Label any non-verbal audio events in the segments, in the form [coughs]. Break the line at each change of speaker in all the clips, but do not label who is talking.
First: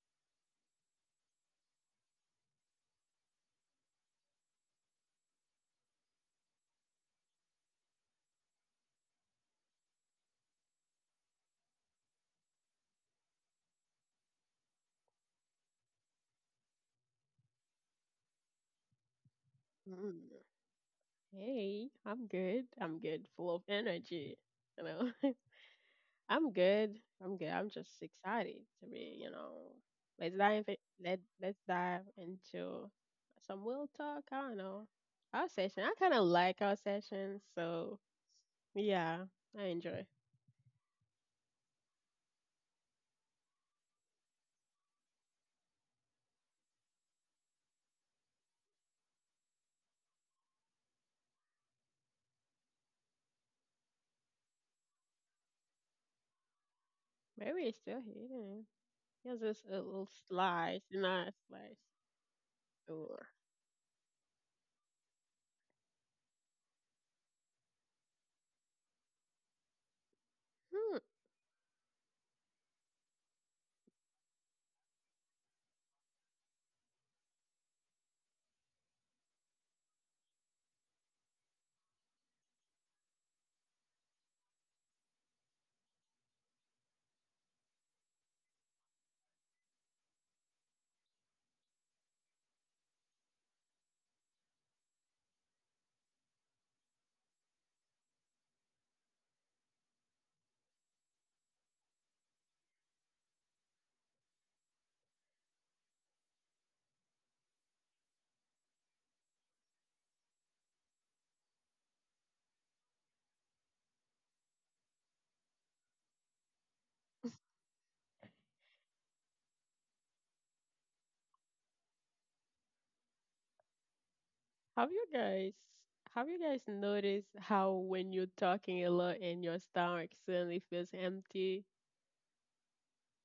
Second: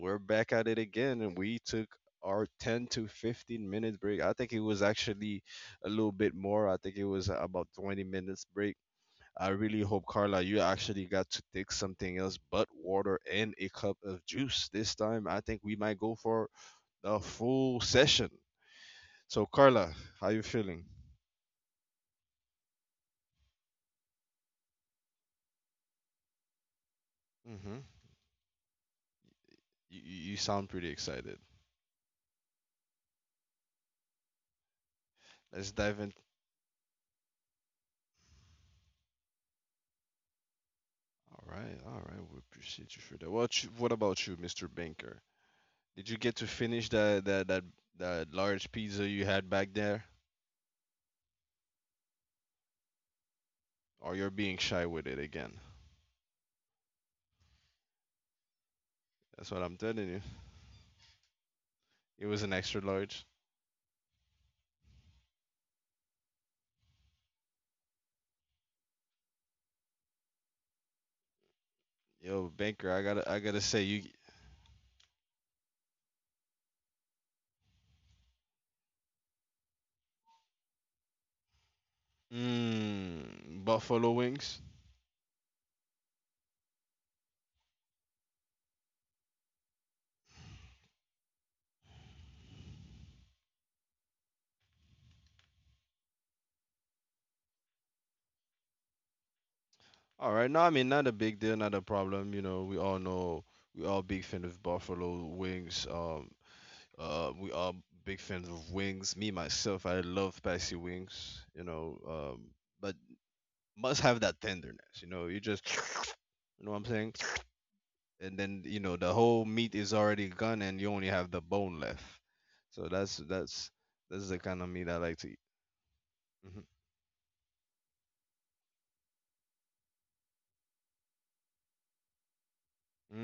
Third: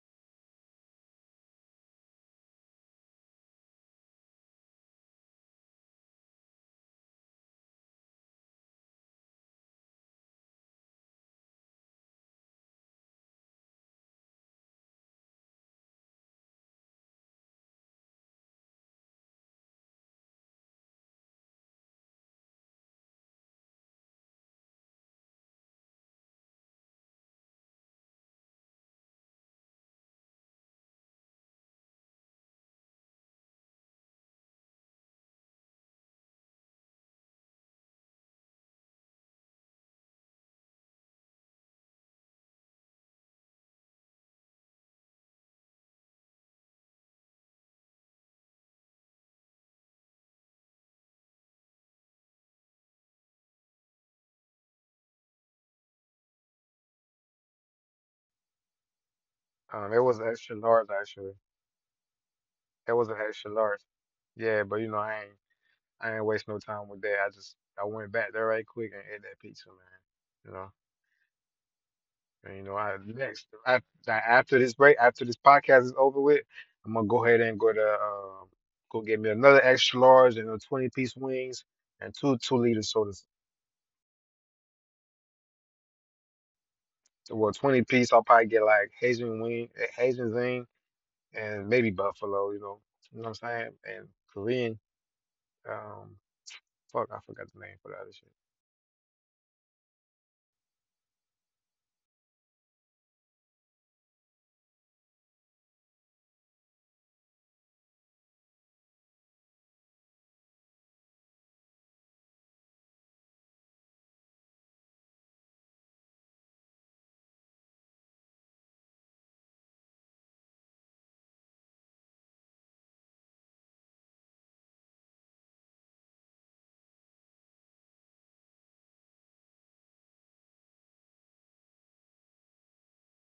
We're back at it again, and we took our 10 to 15 minute break. I think it was actually a little bit more. I think it was about 20 minutes break. I really hope, Carla, you actually got to take something else but water and a cup of juice this time. I think we might go for a full session. So, Carla, how
Mm.
you feeling?
Hey, I'm good. I'm good, full of energy. You know, [laughs] I'm good. I'm
Mm-hmm.
just excited to be. You know,
You, you
let's
you
dive.
sound
i-
pretty excited.
Let's dive into some real talk. I don't know our
Let's
session. I
dive in.
kind of like our session, so yeah, I enjoy.
All right, all right. We appreciate you for that. What you, what about you, Mr. Banker? Did you get to finish that large pizza you had back there, or you're being shy with it again?
Mary is still here. Here's
That's what
just
I'm
a
It
little
telling you.
was an extra
slice,
large
not a
actually.
slice.
It was an extra
It was
Ooh.
an
large.
extra large. Yeah, but I ain't waste no time with that. I went back there right quick and ate that pizza, man. You know,
Hmm.
Yo,
and you know,
Banker,
I
I gotta I
next
gotta say you.
I- after this break, after this podcast is over with, I'm gonna go ahead and go to go get me another extra large and a 20-piece wings and two 2-liter sodas.
Mmm, buffalo wings.
Well, 20-piece, I'll probably get like Haitian wing, Haitian zing, and maybe buffalo. You know what I'm saying? And Korean. Um, Fuck, I forgot the name for the other shit.
All right, no, I mean not a big deal, not a problem. You know we all big fan of buffalo wings. We are big fans of wings. Me myself, I love spicy wings. But must have that tenderness. You know, you just, [sniffs] you know what I'm saying. And then you know the whole meat is already gone, and you only have the bone left. So that's the kind of meat
Have
I
you
like to eat.
guys have you guys
hmm
noticed how when you're talking a lot and your stomach suddenly feels empty?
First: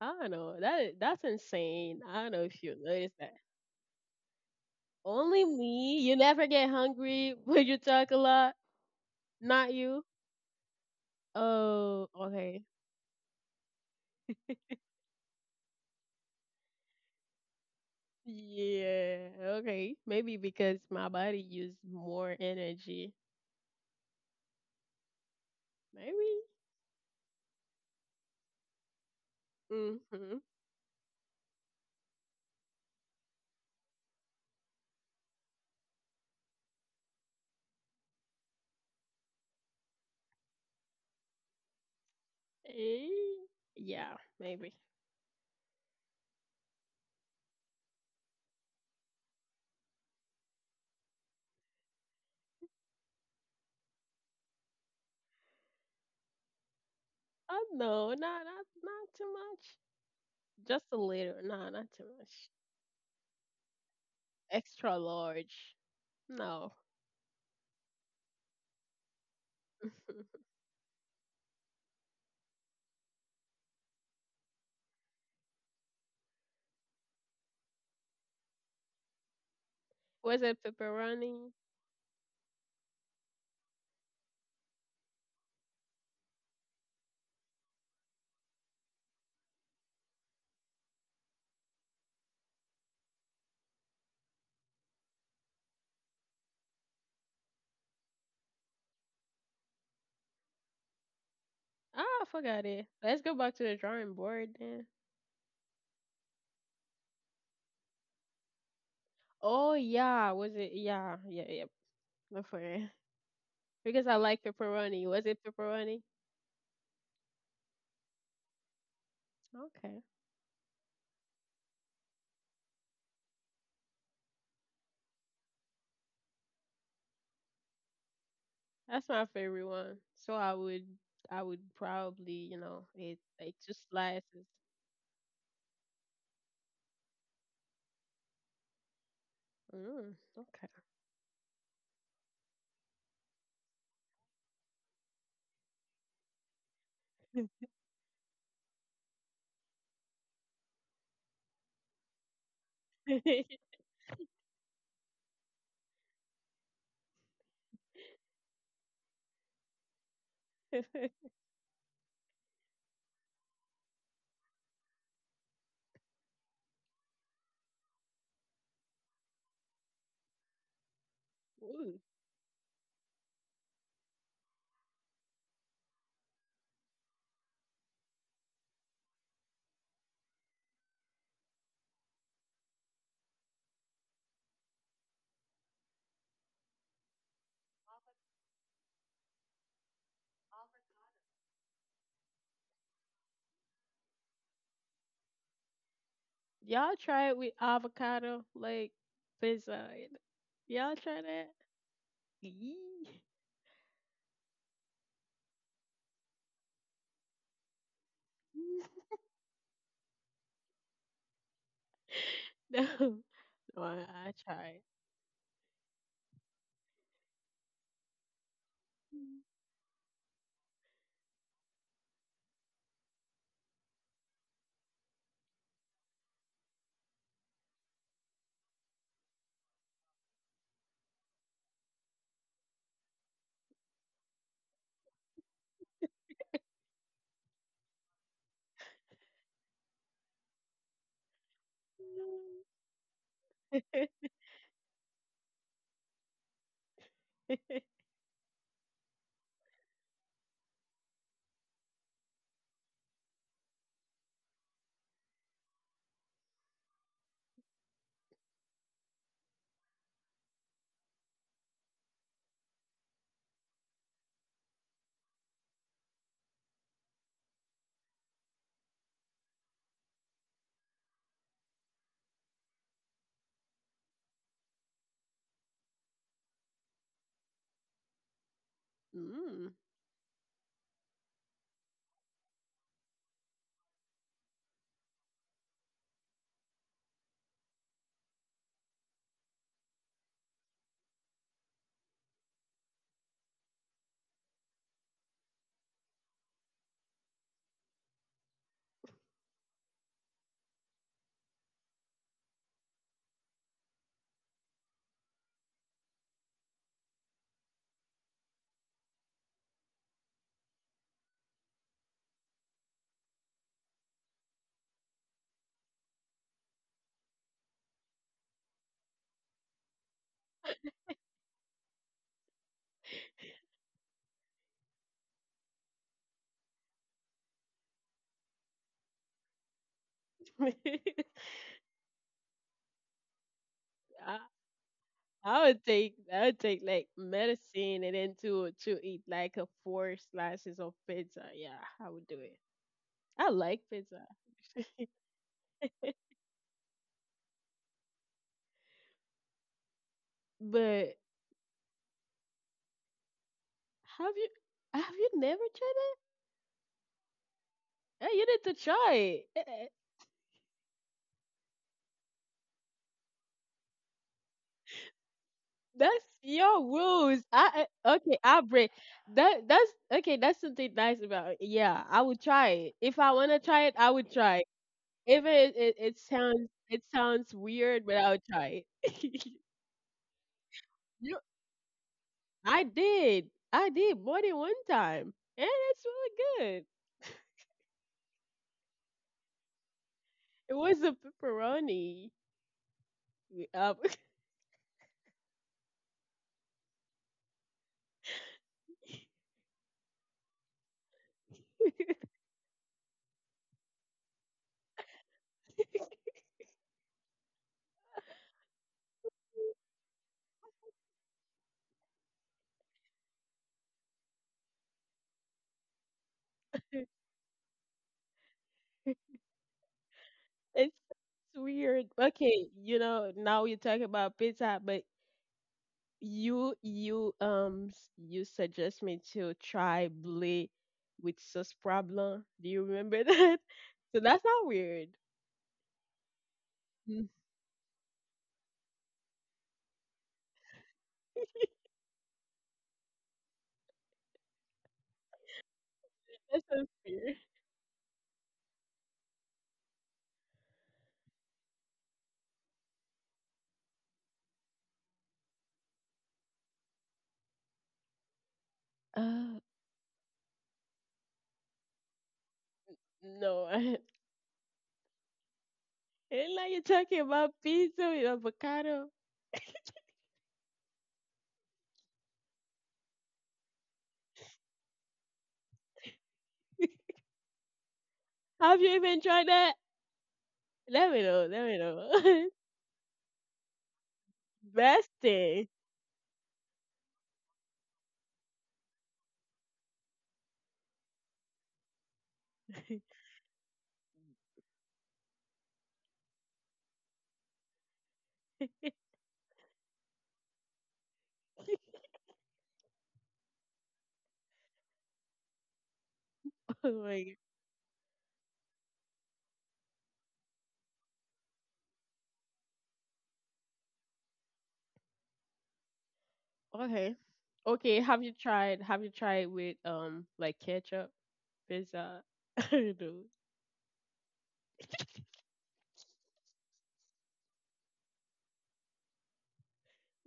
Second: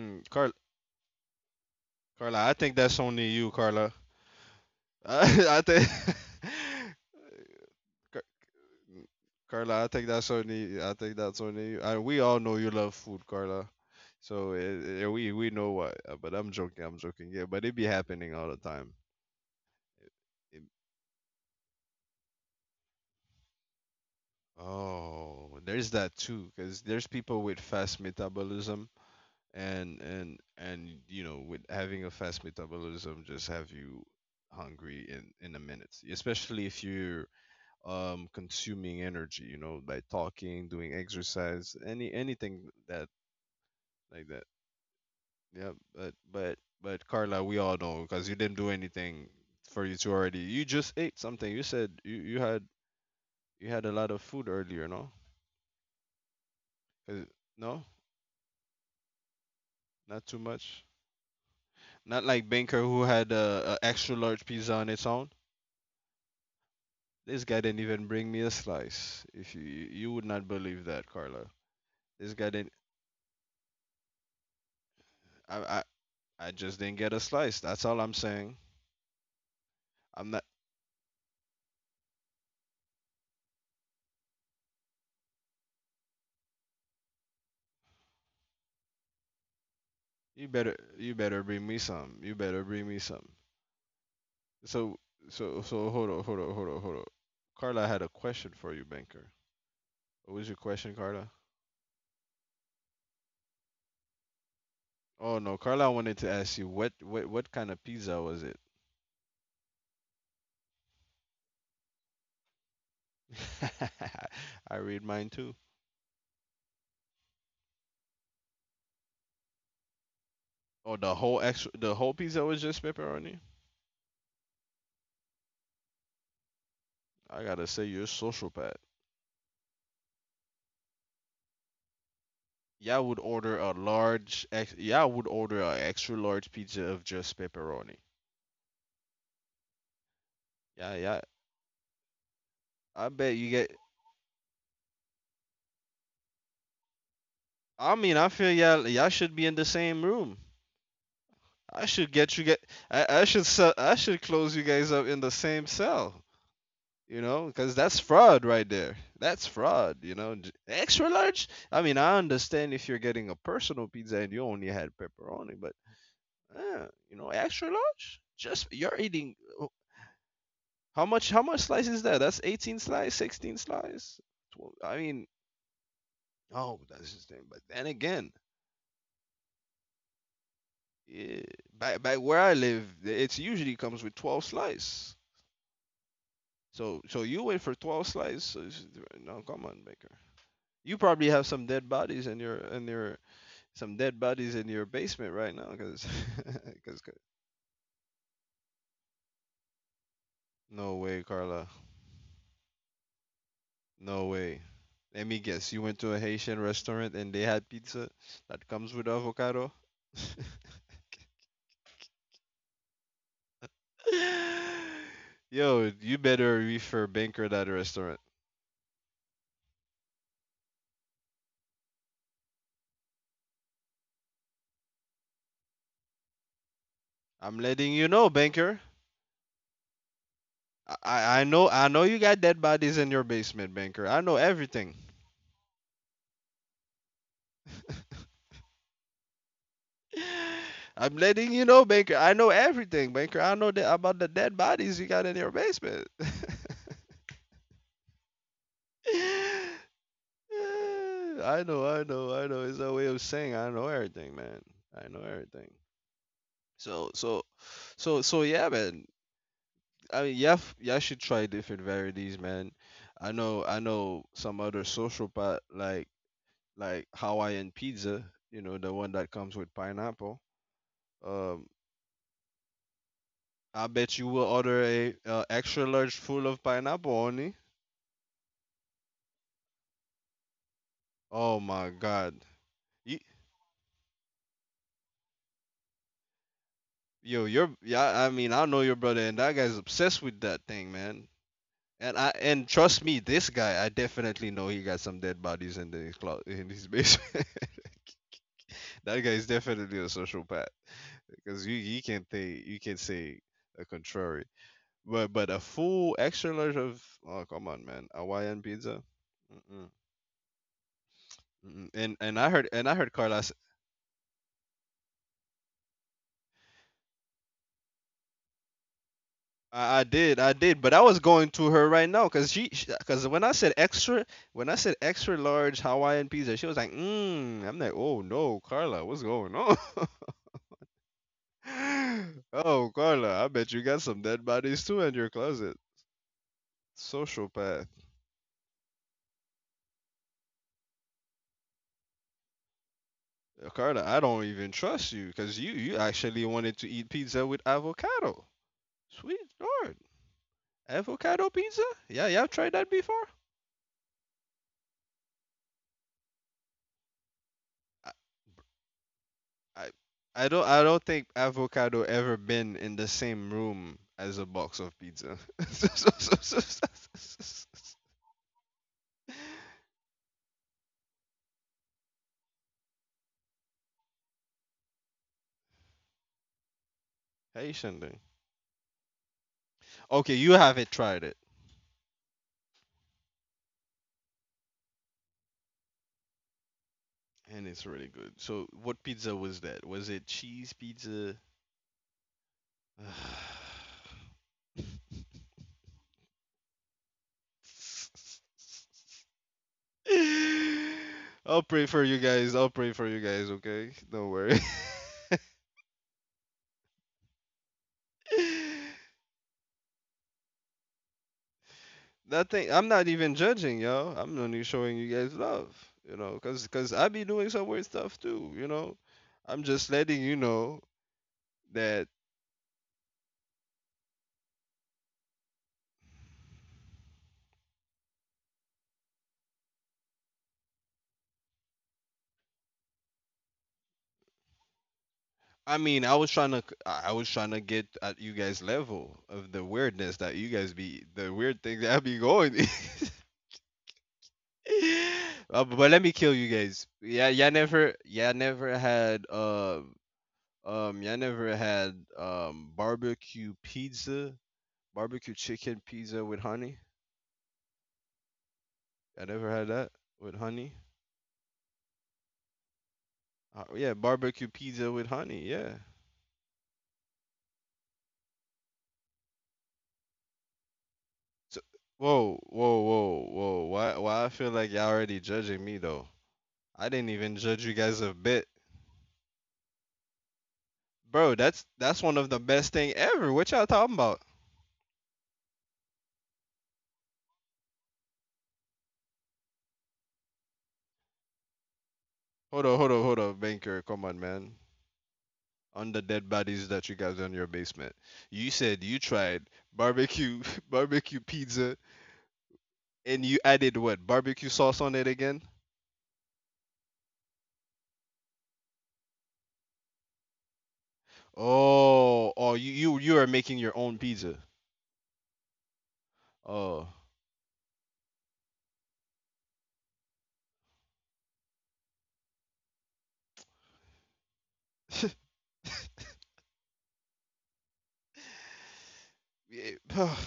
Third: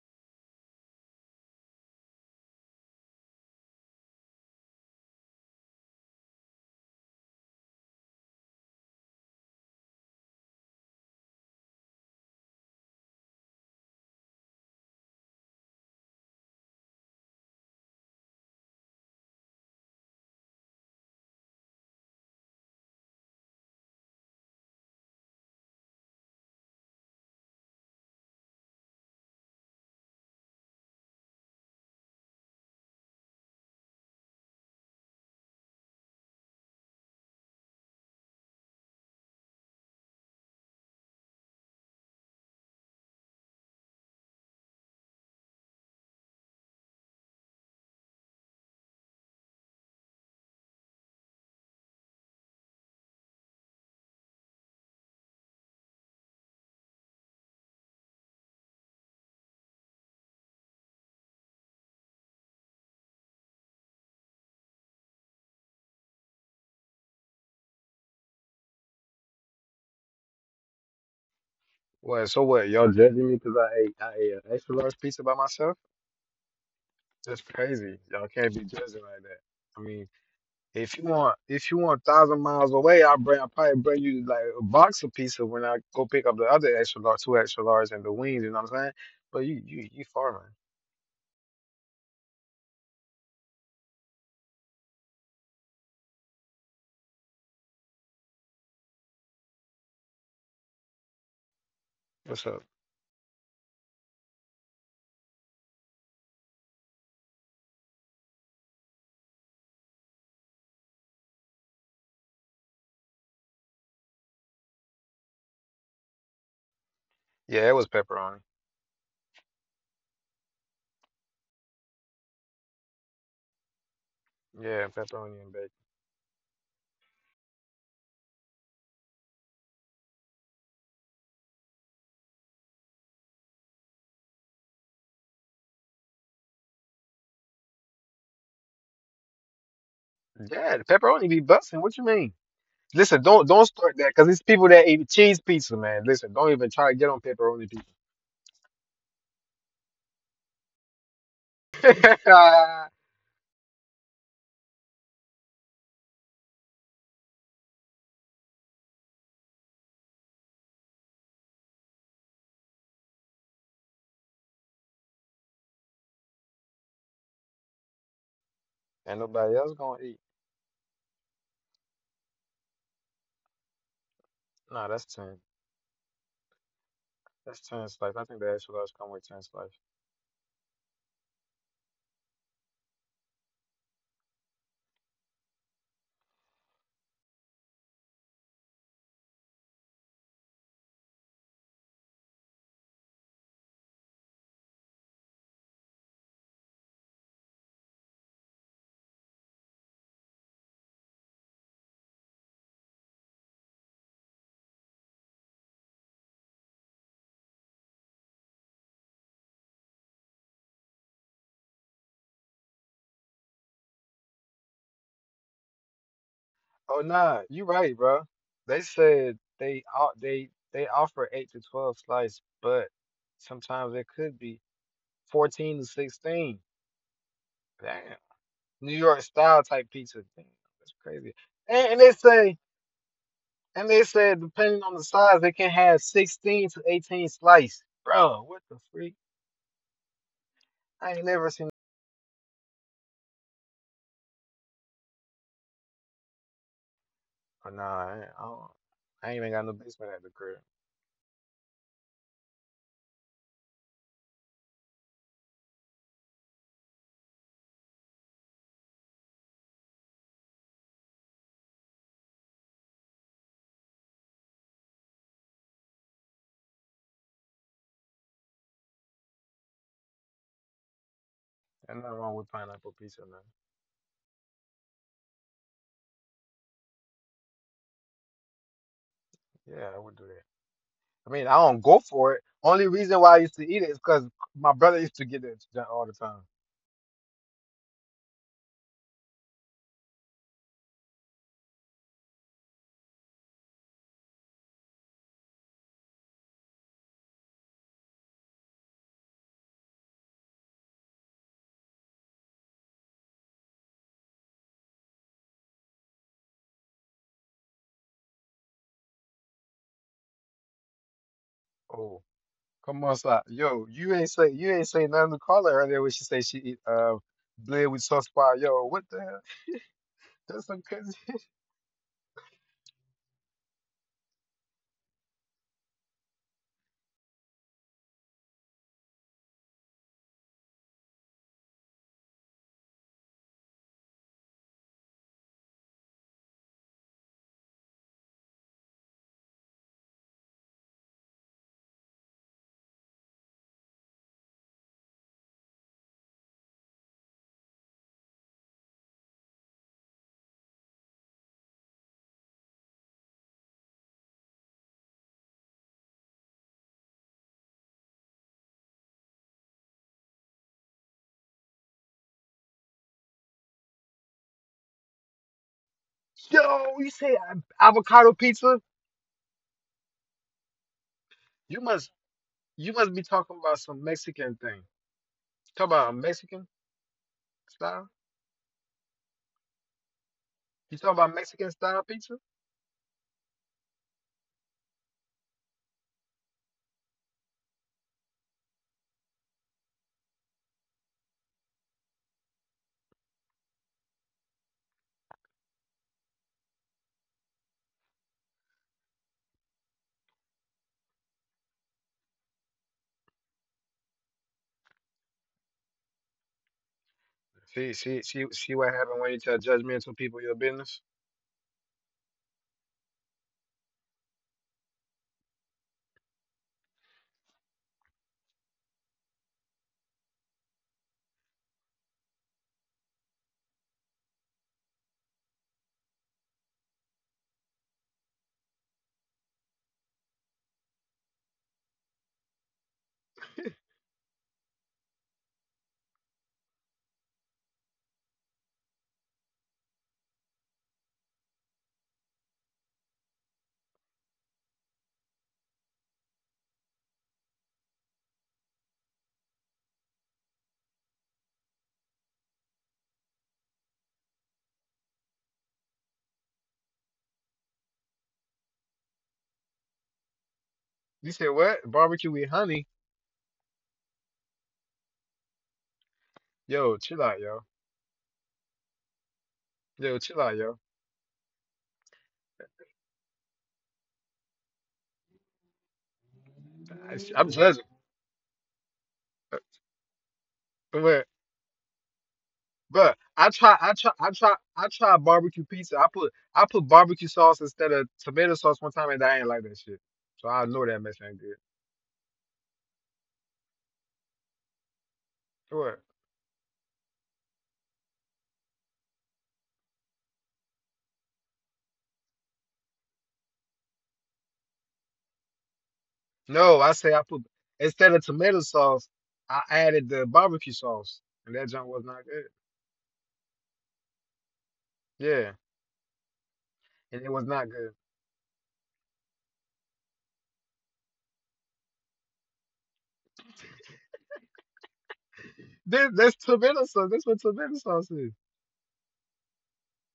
I don't
Carl,
know. That's insane. I don't know
Carla, I
if you
think that's
noticed
only
that.
you, Carla. [laughs]
Only
I think.
me. You never get
[laughs]
hungry [laughs] when you talk a lot. Not
Carla, I
you.
think that's on you. I think that's on you.
Oh,
We all know
okay.
you love food, Carla. So yeah, we know why. But I'm joking. I'm joking. Yeah, but it be happening all the time.
Yeah, okay. Maybe
It-
because my body used more energy.
oh, there's that
Maybe.
too, because there's people with fast metabolism, and
Mm-hmm.
and you know, with having a fast metabolism, just have you hungry in a minute, especially if you're consuming energy. You know, by talking, doing exercise, anything that
Eh, yeah,
like.
maybe.
Yeah, but but Carla, we all know because you didn't do anything for you to already. You just ate something. You said you had a lot of food earlier, no? 'Cause-
Oh
no,
no, not too much.
not too much.
Just a little. No, not too
Not like
much.
Banker who had a extra large pizza on
Extra
its own.
large. No.
This guy didn't even bring me a slice. If you would
[laughs]
not believe that, Carla. This
What?
guy
So
didn't.
what? Y'all judging me because I ate an extra large pizza by
I I,
myself?
I just didn't get a
That's
slice. That's all
crazy.
I'm
Y'all
saying.
can't be judging like that. I mean,
I'm
Was
not.
it
if you want
pepperoni?
if you want 1,000 miles away, I probably bring you like a box of pizza when I go pick up the other extra large, two extra large, and the wings. You know what I'm saying? But you
You
farming.
better you better bring me some. You better bring me some. So so hold on, hold on. Carla had a question for you, banker. What was your question, Carla?
I
What's
forgot
up?
it. Let's go back to the drawing board then.
Oh no, Carla wanted to ask you what kind of pizza was it?
Oh yeah, was it? Yeah, yeah, yeah. Before it. Because I like
[laughs] I read
pepperoni. Was
mine
it
too.
pepperoni?
Yeah, it was pepperoni.
Okay,
Oh, the whole pizza was just pepperoni.
Yeah, pepperoni and bacon.
I gotta say, you're a sociopath.
that's my favorite one. So I would probably, you know,
Y'all
eat
would
like
order a
two slices.
large ex. Y'all would order a extra large pizza of just pepperoni.
Mm,
Yeah,
Yeah, the
yeah.
pepperoni be busting. What you mean?
I bet
Listen,
you
don't
get.
don't start that because it's people that eat cheese pizza, man. Listen, don't even try to get on pepperoni
I
pizza.
mean, I feel y'all should be in the same room. I
[laughs]
should get
Ain't
you get. I should
okay.
sell, I should close you guys up in the same cell. You know, because that's fraud right there. That's fraud. Extra
[laughs]
large. I mean, I understand if you're getting a personal pizza and you only had pepperoni, but you know, extra large. Just you're eating.
nobody
Oh,
else gonna eat.
how much? How much slice
Ooh.
is that? That's 18 slice, 16 slice. 12, I
Nah, that's
mean,
ten.
oh, that's just. It. But
That's
then
ten slice.
again,
I think the extra large come with ten slice.
yeah, back where I live, it's usually comes with 12 slice. So so you wait for 12 slices. No, come on, Baker. You probably have some dead bodies in your some dead bodies in your basement right now, [laughs]
Y'all
'cause- 'cause-
try it with avocado like pizza. Y'all
no
try
way,
that?
Carla,
Yee.
no way. Let me guess, you went to a Haitian restaurant and they had pizza that comes with avocado.
[laughs] No, no, I try.
[laughs] Yo, you better refer
Oh
Banker
nah,
that
you right,
restaurant.
bro. They said they o- they they offer 8 to 12 slice, but sometimes it could be 14 to 16.
I'm letting you know,
Damn,
Banker.
New York style type pizza. Damn, that's crazy.
I
And,
know
and
you
they
got dead
say
bodies in your basement,
and
Banker.
they
I know
said depending
everything.
on the size, they can have 16 to 18 slice. Bro, what the freak?
I'm
I ain't
letting
never
you
seen
know, Baker. I know everything, Baker. I know that about the
It.
dead bodies you got in your basement. [laughs]
Oh,
[laughs]
nah, I ain't even got no basement at the crib.
I know. It's a way of saying I know everything, man. I know everything. So, so, yeah, man. I mean, yeah. I should try different varieties, man. I know some other social pot like Hawaiian pizza. You know, the one that comes with pineapple. Um,
Ain't nothing wrong with pineapple pizza, man.
I bet you will order a extra large full of pineapple only.
Mm.
Yeah, I would do that. I mean,
Oh
I
my
don't go
god.
for it. Only
You,
reason why I used to eat it is because my brother used to get that shit all the time.
Yo, your yeah, I mean, I know your brother and that guy's obsessed with that thing, man. And trust me, this guy, I definitely know he got some dead bodies in the clo- in his basement. [laughs] That guy is definitely a sociopath because you can't say the contrary. But a full extra large of oh come on man, Hawaiian pizza. Mm-mm. Mm-mm. And
Oh,
I heard
come on, Sly.
Carlos.
Yo, you ain't say nothing to Carla earlier when she said she eat bread with sauce pie. Yo, what the hell?
I
That's
did, but
some
I was
crazy.
going
[laughs]
to her right now because when I said extra large Hawaiian pizza, she was like, mm. I'm like, oh no, Carla, what's going on?
[laughs]
[laughs] Oh, Carla, I bet you got some
I,
dead bodies too in your
I
closet.
would take I would take like
Sociopath,
medicine and then to eat like a four slices of pizza. Yeah, I would do it. I like
Carla, I
pizza,
don't even
[laughs]
trust you because you actually wanted to eat pizza with avocado. Sweet lord,
but
avocado pizza? Yeah, yeah, I've tried that before.
have you have you never tried it? You need to try
I
it.
I don't think avocado ever been in the same room as a box of pizza.
That's your
[laughs]
Yo, you
rules.
say
Okay,
avocado
I'll break.
pizza?
That's okay, that's something nice about it.
You
Yeah, I
must
would try it.
you
If
must
I
be
wanna
talking
try
about
it, I
some
would try it.
Mexican thing.
Even it, it,
Talk
it
about a
sounds
Mexican
it sounds
Haitian
weird, but
thing.
style.
I would try it.
Okay, you haven't
You
tried
talking
it,
You
about Mexican style pizza?
I did. I did more than one time. And it's really good. [laughs]
and it's really good. So, what pizza was that? Was it cheese
It was a
pizza?
pepperoni. We- Um,
[sighs] I'll pray for you guys. I'll pray for you guys. Okay, don't worry.
[laughs]
See, what
[laughs]
happened when you tell judgmental people your business.
That thing, I'm not even judging, yo. I'm only showing you guys love, you know, cause I be doing some weird stuff too, you know. I'm just letting you know
it's
that.
weird. Okay, you know, now you talk about pizza, but you suggest me to try Blay with sauce problem. Do you remember that? [laughs] So that's not weird.
I mean, I was
Mm.
trying to get at you guys' level of the weirdness that you guys be, the weird thing that I be going. [laughs] But let me kill you
[laughs] That's
guys.
not
Yeah,
weird.
y'all never had, barbecue pizza, barbecue chicken pizza with honey. I never
Uh,
had that with honey.
You say what? Barbecue with honey?
no, [laughs]
Yeah,
I
barbecue pizza with honey. Yeah.
ain't like you
Yo,
talking
chill out,
about
yo.
pizza with avocado.
Yo, chill out, yo.
So, whoa. Why I feel like y'all already judging me though? I
[laughs]
didn't
I
even
am
judge you
judging.
guys a bit,
Have you even tried
Uh,
that? Let me
bro.
but
know. Let me
That's one of the
know.
best thing
but
ever. What
I
y'all
try,
talking
I
about?
try, I try,
[laughs]
I
Best
try
thing.
barbecue pizza. I put barbecue sauce instead of tomato sauce one time, and I ain't like that shit. So I know that mess ain't good.
Hold
[laughs]
on, banker. Come on, man. On the
What?
dead bodies that you guys in your basement. You said you tried barbecue [laughs] barbecue pizza and you added what barbecue sauce on it again?
No,
Oh
I say I
my
put instead of tomato sauce, I added the barbecue sauce, and that junk was not
Oh,
good.
oh, you are making your own pizza.
Yeah,
God.
Oh,
Okay.
and it was not
Okay.
good.
Have you tried? Have you tried with like ketchup pizza? [laughs] I don't know.
[laughs]
There, there's tomato sauce. That's what tomato sauce is.
Yeah,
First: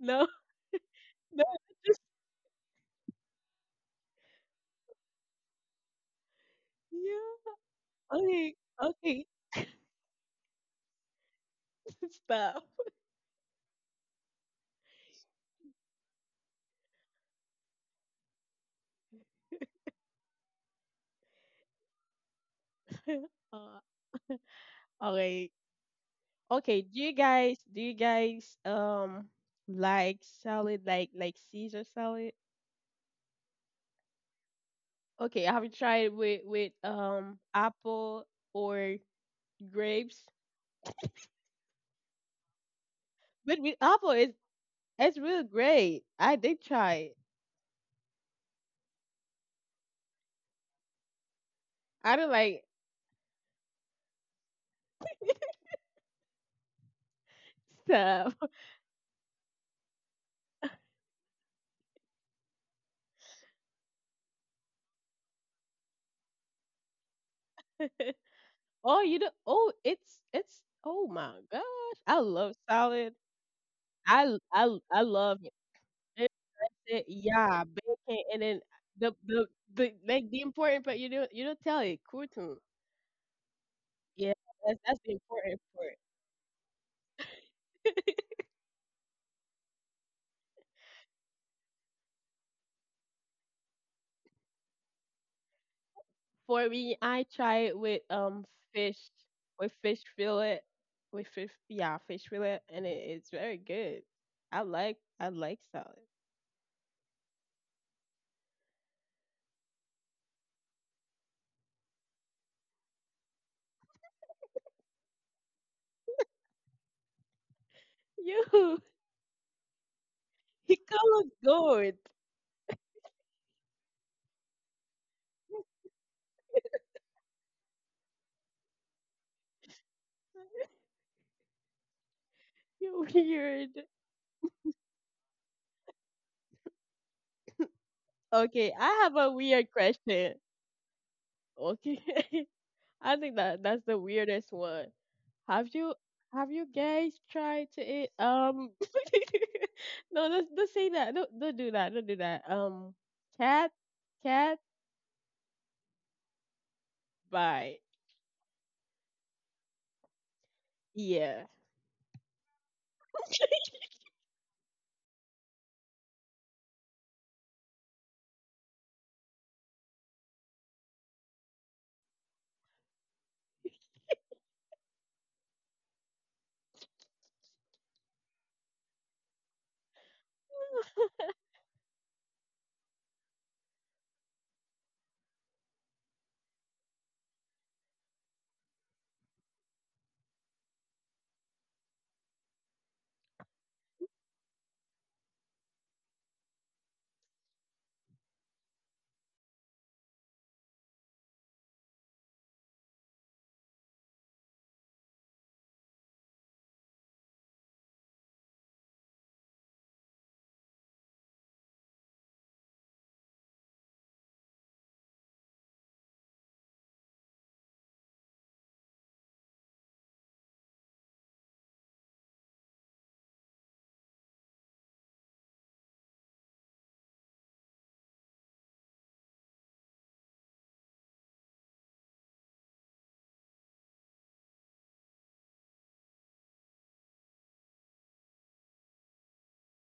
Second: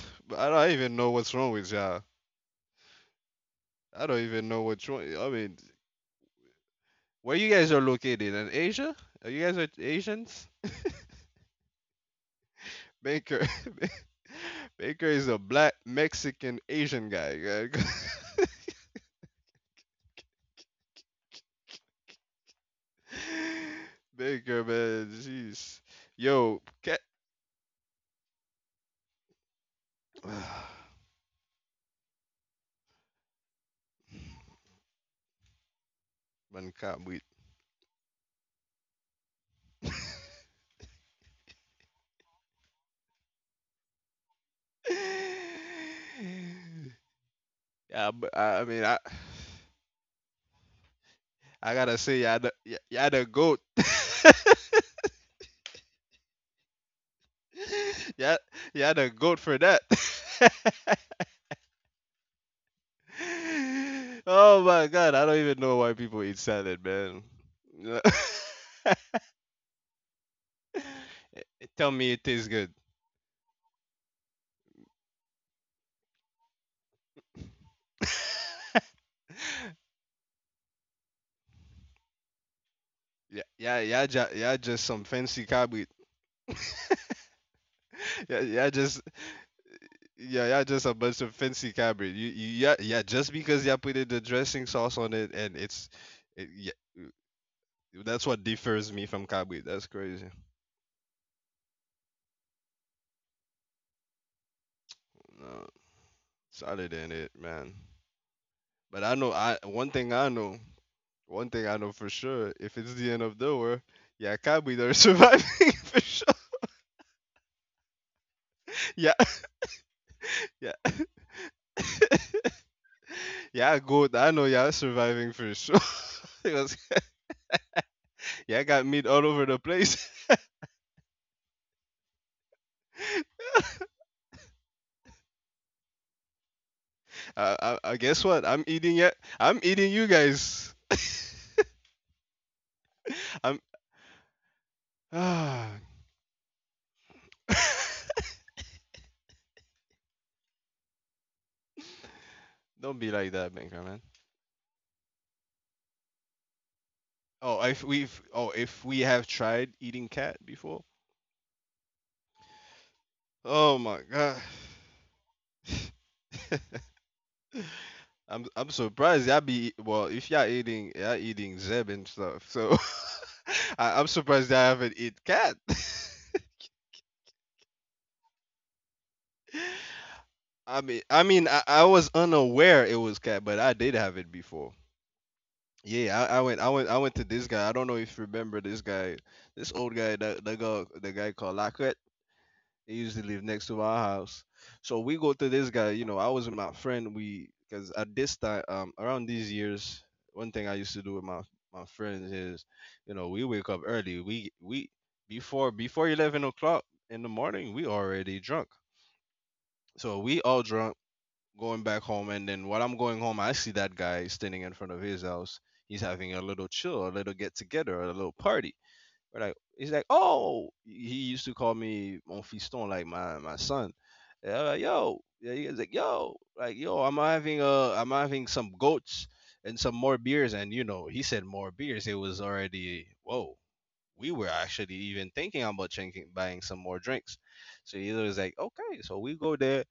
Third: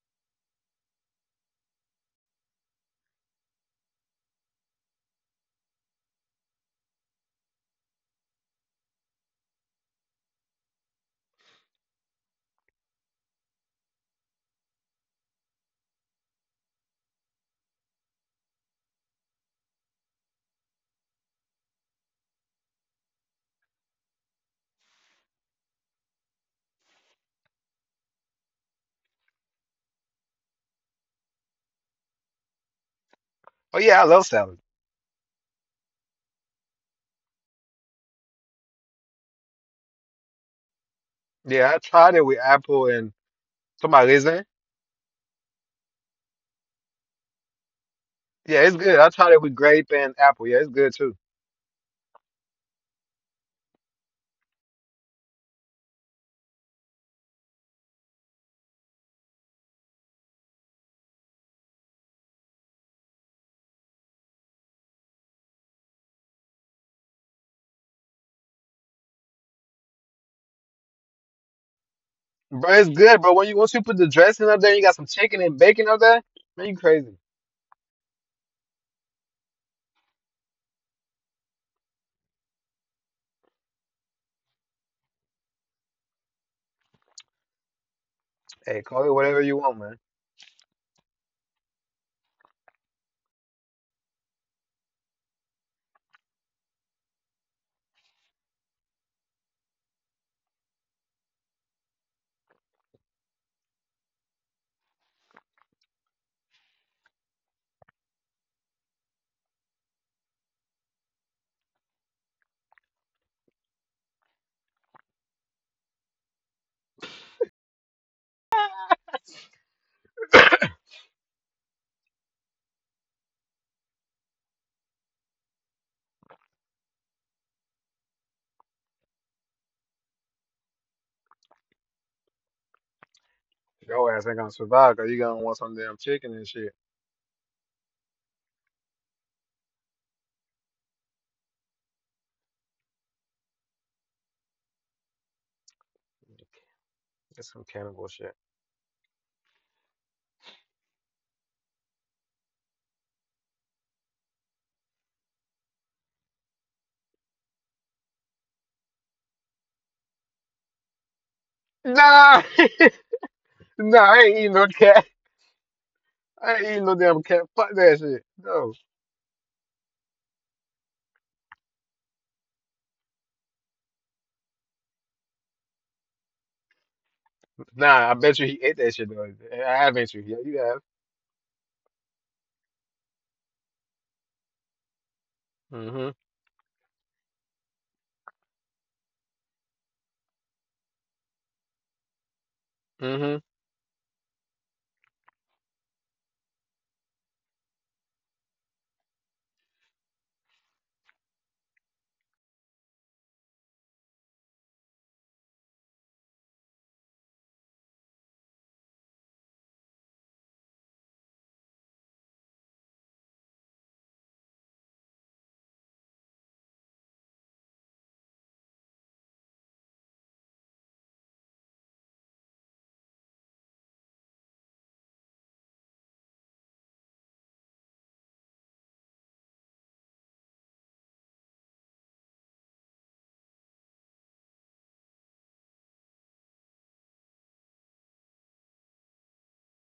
No,
I don't even know
[laughs]
what's
no,
wrong with
just
y'all. I don't even know what's wrong. I mean, where you
yeah.
guys are located in
Okay,
Asia?
okay,
Are you guys are Asians?
[laughs] stop.
Baker, [laughs] Baker is a black Mexican Asian guy.
[laughs] Uh,
[laughs] Baker, man,
okay,
jeez, yo,
okay. Do
cat,
you guys do you guys um like salad
[sighs]
like Caesar salad?
Oh yeah, I love salad.
Okay, I have you tried with
man, can't wait. [sighs]
apple or grapes?
Yeah, I tried it with apple and
But with apple,
tomato
it's
raisin.
it's really great. I did try. It.
Yeah, but
Yeah, it's good. I tried it with grape and apple. Yeah, it's good too.
I gotta
I
say,
don't like
y'all the goat. [laughs] Yeah,
stuff.
yeah, the goat for that. [laughs] [laughs] Oh my god, I don't even know why people eat salad, man. Yeah. [laughs]
[laughs] Oh, you know, oh, it's oh my gosh,
Tell me it
I
tastes
love
good.
Bro, it's
salad.
good, bro. When you once you put the dressing up there, you got
I
some
love
chicken and bacon up there.
it.
Man, you
The,
crazy.
yeah, bacon,
[laughs]
and then the the the like the important part you don't tell it kurtum. Yeah,
Yeah, just some
that's the
fancy
important
cabbage.
part. [laughs]
Yeah, yeah,
Hey,
just
call it whatever you want, man.
yeah, yeah, just a bunch of fancy cabbage. Yeah, yeah, just because y'all put the dressing sauce on it and
For
yeah,
me, I try it
uh,
with
that's what differs
fish
me from cabbage.
with
That's
fish
crazy.
fillet with fish yeah fish fillet, and it's very good. I like
No,
salad.
solid in it, man. But I know I one thing I know. One thing I know for sure, if it's the end of the world, yeah, can't be there surviving [laughs] for sure.
You, [laughs]
Yeah,
[coughs]
he
yeah,
called goat. [laughs]
yeah, good. I know y'all surviving for sure. [laughs] Because yeah, I got meat all over the place. [laughs]
You weird.
Your ass ain't gonna survive because you gonna want some damn chicken and shit.
I guess what? I'm
Okay, I
eating it.
have a
I'm
weird
eating you
question.
guys.
Okay, [laughs] I think
I'm.
that that's the weirdest one. Have
Ah.
you have you guys
That's some
tried to
[sighs]
cannibal
eat
shit.
[laughs] no don't say that don't do that don't do that
Don't be like that,
cat
Banker man.
cat
Oh,
bite
if we have tried eating cat before.
yeah
Nah,
Oh
[laughs]
my
nah, I
god.
ain't eating no cat. I ain't eating no damn cat. Fuck that
[laughs]
shit.
I'm
No.
surprised y'all be well if y'all eating zeb and stuff. So [laughs] I'm surprised I haven't eat cat.
Nah, I bet you he ate that shit though. I have ate you. Yeah, you
[laughs] I
have.
mean I was unaware it was cat, but I did have it before.
Mm-hmm.
Yeah, I went to this guy. I don't know if you remember this guy, this old guy that the guy called Lacroix. They usually
Mm-hmm.
live next to our house. So we go to this guy, you know, I was with my friend, because at this time, around these years, one thing I used to do with my, my friends is, you know, we wake up early. Before 11 o'clock in the morning, we already drunk. So we all drunk, going back home. And then while I'm going home, I see that guy standing in front of his house. He's having a little chill, a little get together, a little party. He's like, oh, he used to call me mon fiston, like my son. And I'm like, yo, yeah, he was like yo, I'm having some goats and some more beers, and you know, he said more beers. It was already whoa. We were actually even thinking about drinking, buying some more drinks. So he was like, okay, so we go there.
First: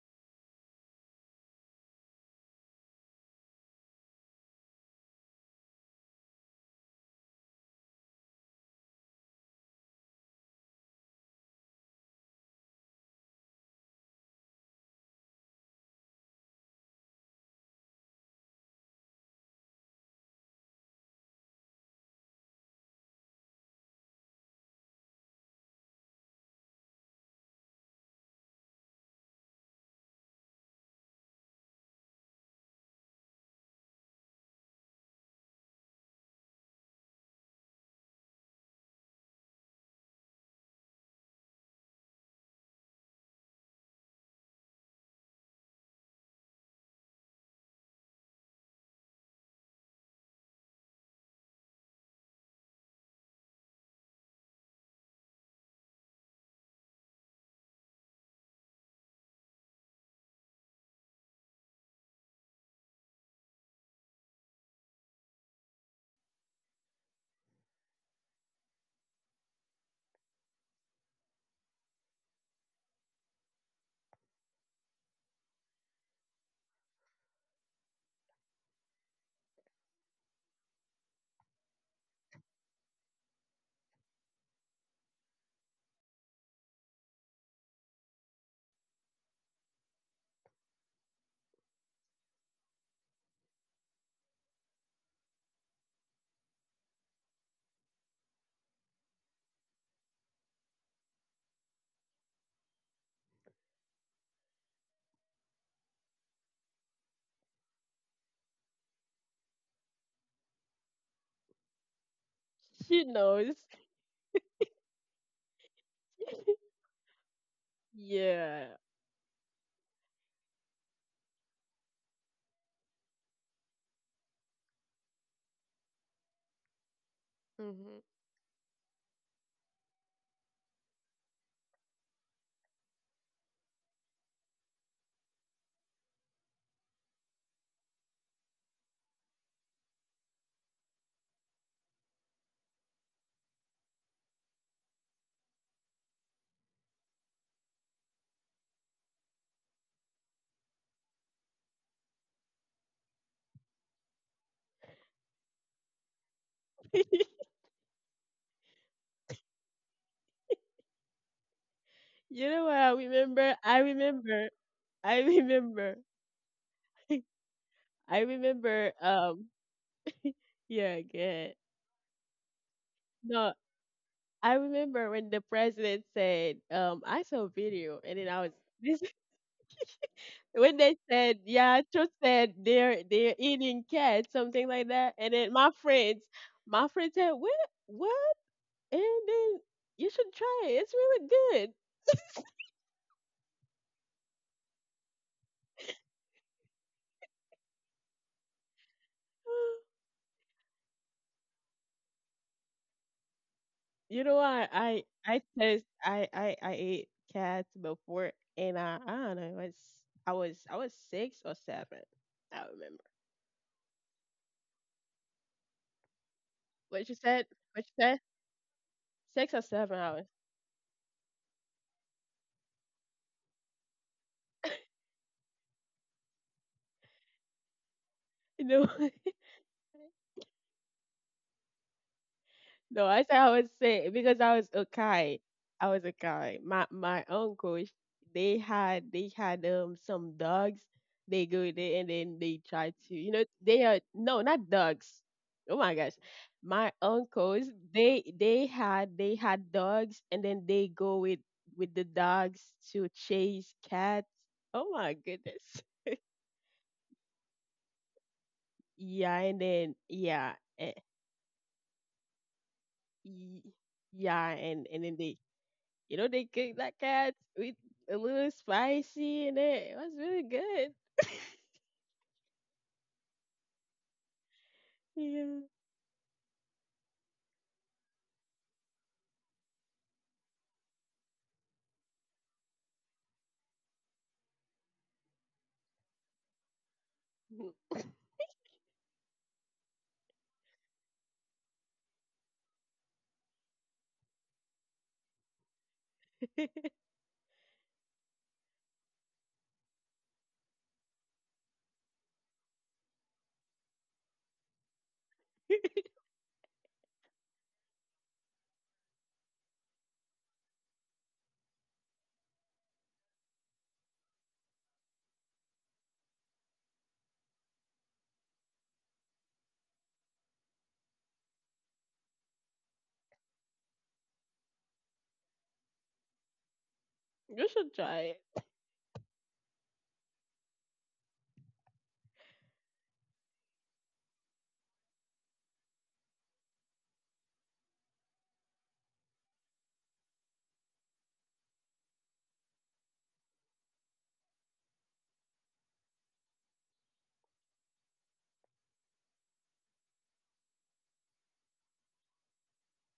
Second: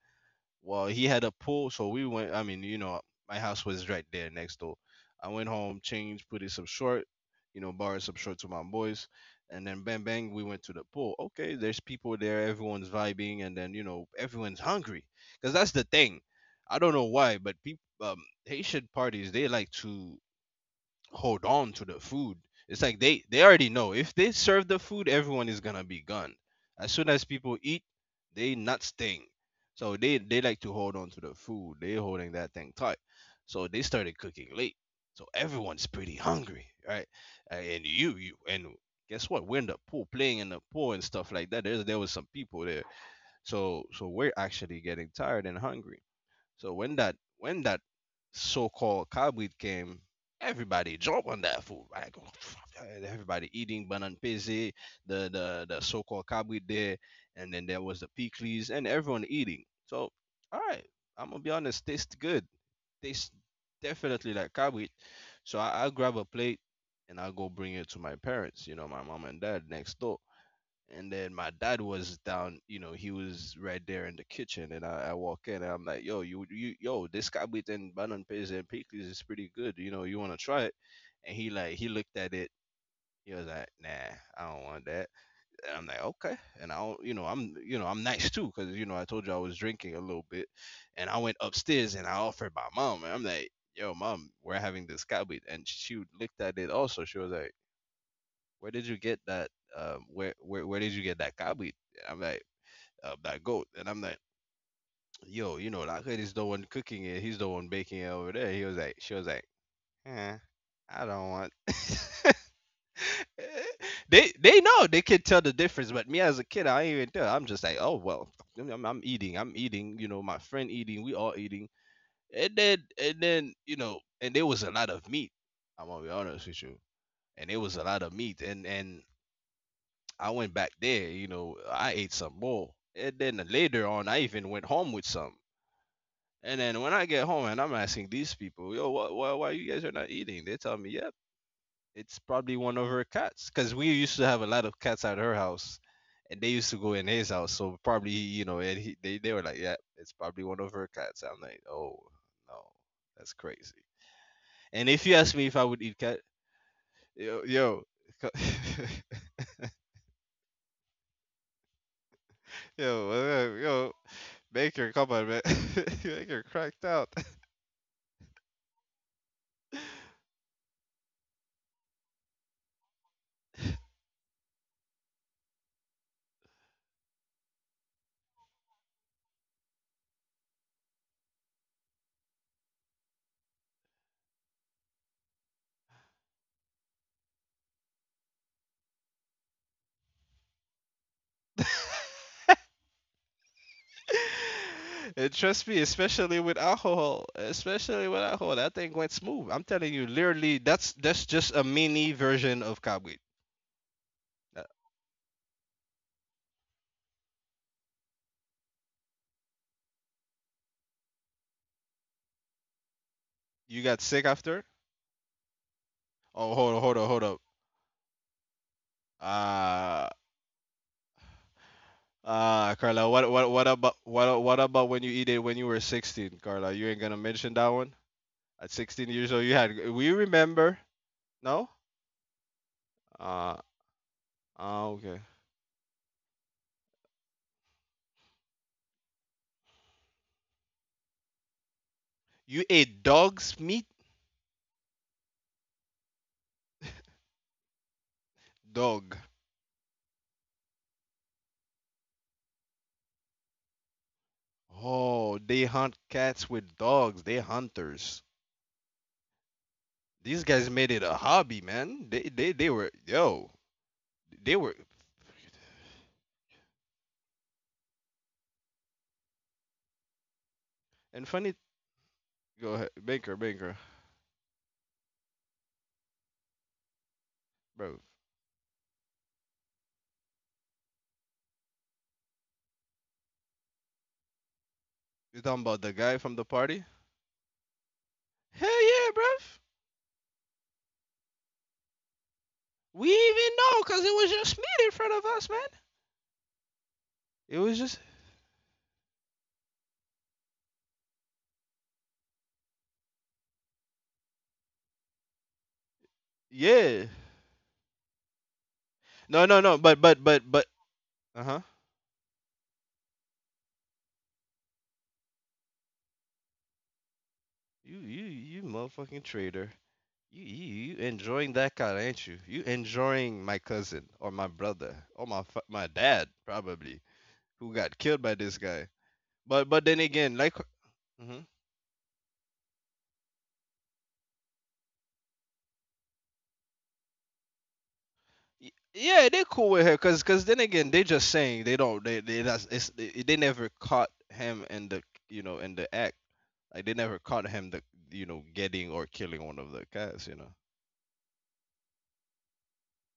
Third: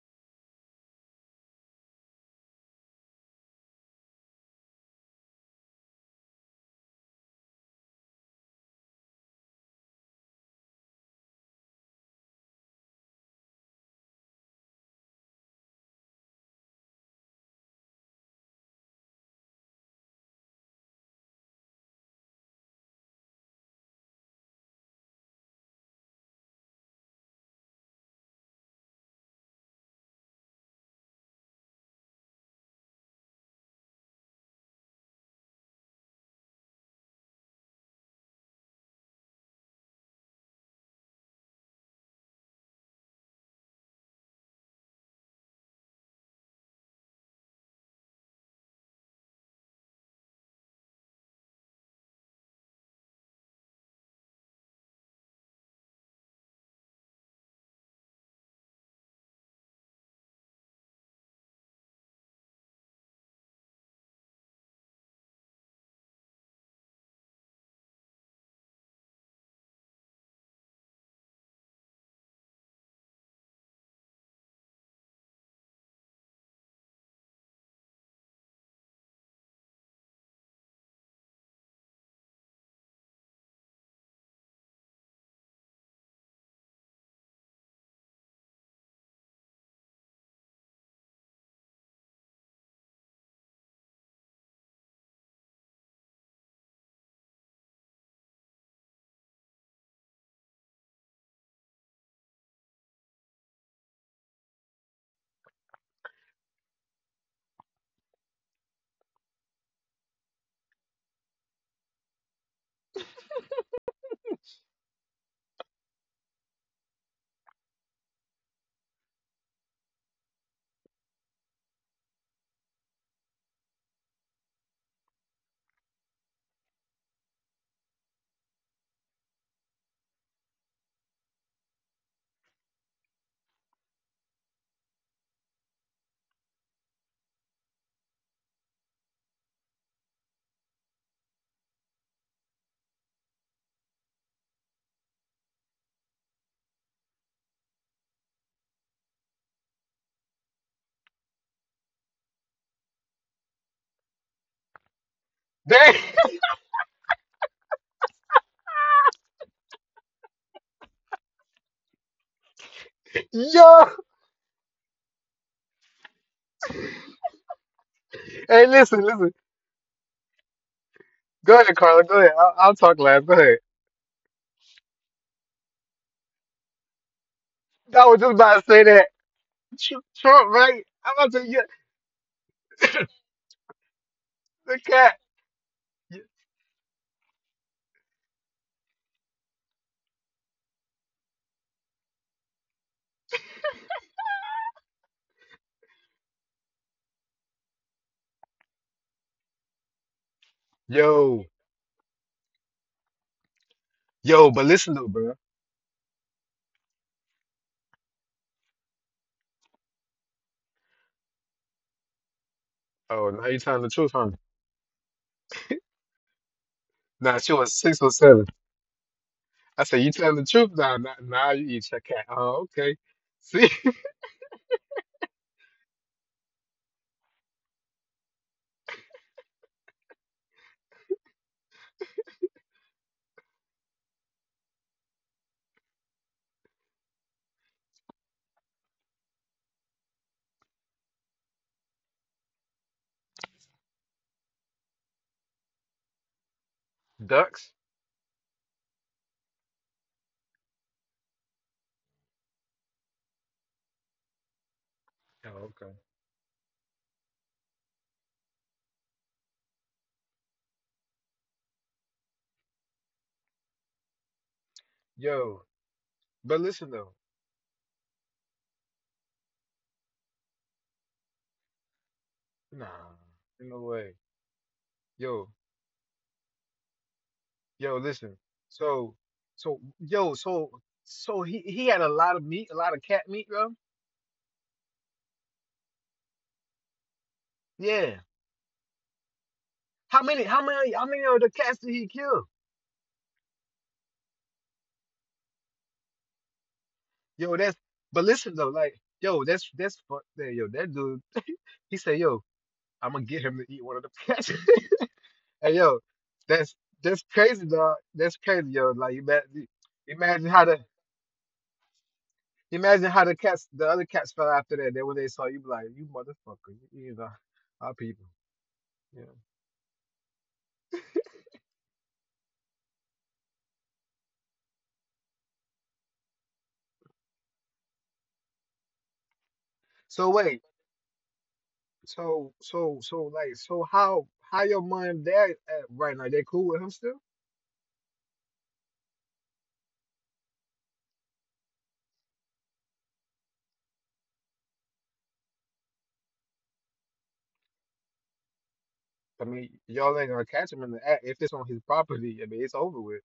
Well, he had a pool, so we went. I mean, you know, my house was right there next door. I went home, changed, put in some short, you know, borrowed some short to my boys, and then bang bang, we went to the pool. Okay, there's people there, everyone's vibing, and then you know, everyone's hungry, cause that's the thing. I don't know why, but Haitian parties, they like to hold on to the food. It's like they already know if they serve the food, everyone is gonna be gone. As soon as people eat, they not staying. So they like to hold on to the food. They holding that thing tight. So they started cooking late. So everyone's pretty hungry, right? And you and guess what? We're in the pool playing in the pool and stuff like that. There was some people there. So we're actually getting tired and hungry. So when that so-called cowbreed came, everybody jump on that food. Like and [sniffs] everybody eating banan peze, the so-called cowbreed there, and then there was the pickles and everyone eating. So all right, I'm gonna be honest, tastes good. Tastes definitely like cowbreed. So I grab a plate and I go bring it to my parents, you know, my mom and dad next door, and then my dad was down, you know, he was right there in the kitchen, and I walk in and I'm like, "Yo, yo, this kabit and banan pays and pickles is pretty good. You know, you want to try it?" And he looked at it. He was like, "Nah, I don't want that." And I'm like, "Okay." And I, don't, you know, I'm nice too, cause you know, I told you I was drinking a little bit, and I went upstairs and I offered my mom, and I'm like, "Yo, mom, we're having this kabit," and she looked at it also. She was like, where did you get that? Where did you get that cabbage? And I'm like, that goat. And I'm like, yo, you know, that kid is the one cooking it. He's the one baking it over there. She was like, eh, I don't want. [laughs]
[laughs] she knows
They know they can tell the difference, but me as a kid,
[laughs]
I ain't even tell. I'm just like, oh well,
yeah
I'm eating, I'm eating. You know, my friend eating, we all eating. And then you know, and there was a lot of meat. I'm gonna be honest with you, and there was a
hmm
lot of meat, and I went back there, you know, I ate some more. And then later on, I even went home with some. And then when I get home and I'm asking these people, yo, why you guys are not eating? They tell me, yep, it's probably one of her cats. Because we used to have a lot of cats at her house and they used to go in his house. So probably, you know, they were like, yeah, it's probably one of her cats. I'm like, oh, no, that's crazy. And if you ask me if I would
Dang,
eat cat, yo,
[laughs]
yo, [laughs]
you know what
yo,
[laughs] yo.
I
yo,
remember
Baker, come
I
on, man.
remember
[laughs] Baker cracked out.
[laughs] I
Hey,
remember
listen, listen.
[laughs]
yeah good
Go ahead, Carla. Go ahead. I'll talk last. Go
no
ahead.
I remember when the president said I saw a video
I was
and then
just
I
about
was
to say
this
that Trump,
when
right?
they
I'm about
said,
to yeah,
yeah, Tro said they're eating cats,
[laughs]
something
the
like
cat.
that. And then my friends said, what, what? And then you should try it. It's really good.
and trust me, especially with alcohol, that thing went smooth. I'm
[gasps]
telling you, literally, that's just
Yo,
a mini version of cobweed.
You know,
Uh,
yo,
what?
but listen though,
I
bro.
taste I ate cats before, and I don't know. It was I was six or seven. I don't remember
Oh, now you
You
telling the
got
truth,
sick
huh?
after? Oh,
what you
hold up.
Nah,
said.
she was
What you
six or
said?
seven.
Six or
I
seven.
said,
I
Ah,
you
was.
telling the truth now? Nah, nah, nah, you eat your cat. Oh, okay.
Carla, what what what
See,
about what what about when you eat it when you were 16, Carla? You ain't gonna mention that one.
You
At
know.
16
[laughs]
years old, you had. We remember? No?
No, I said I
Uh,
was sick because I was
okay.
okay. I was okay. My uncles, they had some dogs. They go there and then they
You
try
ate
to you know
dog's
they
meat.
are no not dogs. Oh my gosh, my
[laughs]
uncles
ducks.
Dog.
they had dogs and then they go with the dogs to chase cats. Oh my
Oh,
Oh,
they
goodness.
okay.
hunt cats with dogs. They hunters.
Yeah, and then
These
yeah,
guys
eh,
made it a hobby, man. They were yo.
y- yeah,
They were
and then they
Yo,
you know, they
but
cook
listen
that
though.
cat with a little spicy in it. It was really good.
and
[laughs]
funny. Go ahead,
Nah, in no
Baker,
way. Yo,
Yeah.
yo,
bro.
listen. So, so, yo, so he had a lot of meat, a lot of cat meat, bro.
You talking about the guy from the party?
Yeah.
Hell yeah, bruv.
How many? How many? How many of the cats did he kill?
We even know because it was just meat in front of us, man.
Yo,
It
that's.
was just
But listen though, like, yo, that's fuck there, yo. That dude, [laughs] he said, yo, I'm gonna get him to eat one of the cats. [laughs] Hey, yo, that's
yeah.
that's crazy, dog. That's crazy, yo. Like, you bet.
No, no, no.
Imagine
But
how
but.
the
Uh huh.
imagine how the cats, the other cats felt after that. Then when they saw you, be like, you motherfucker, you, our
You
people.
you you
Yeah.
motherfucking traitor. You enjoying that car, ain't you? You enjoying my cousin or my brother or my my dad probably
[laughs] You
who
should
got killed
try
by this
it.
guy. But then
So
again,
wait,
like, hmm
so, like, so how your mom and dad at right now? They cool with him still?
yeah, they cool with her, cause cause then again, they just saying they that's it's, they never caught him in the you know in the act, like they never caught him the you know getting or
I
killing one
mean,
of the
y'all ain't
cats you
gonna
know.
catch him in the act if it's on his property. I mean, it's over with.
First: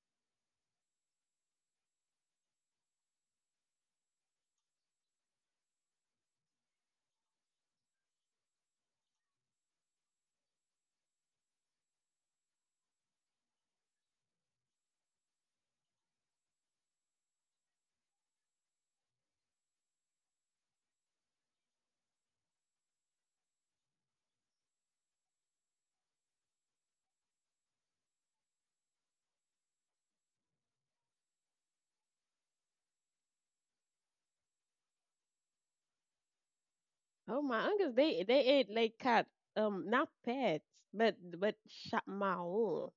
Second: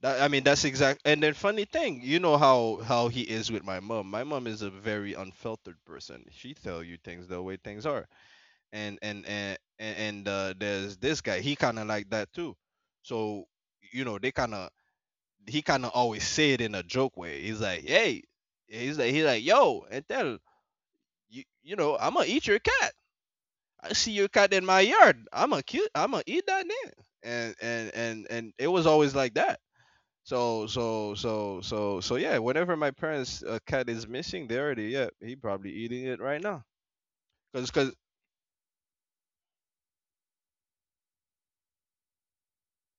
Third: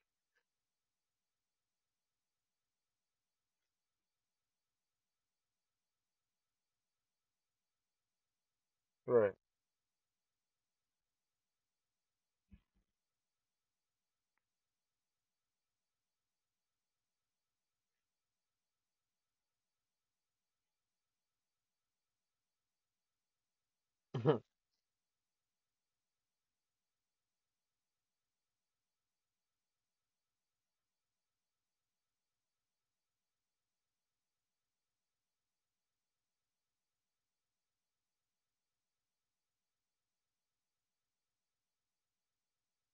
That, I mean, that's exact. And then funny thing, you know how he is with my mom. My mom is a very unfiltered person. She tell you things the way things are.
Right.
And there's this guy. He kind of like that too. So you know they kind of he kind of always say it in a joke way. He's like, hey, he's like yo, and tell you you know I'm gonna eat your cat. I see your cat
[laughs]
in my yard. I'm gonna kill. I'm gonna eat that then. And it was always like that, so yeah. Whenever my parents' cat is missing, they already yeah he probably eating it right now.
Oh, my
Cause
uncles, they ate like cat, not pets, but shot mao.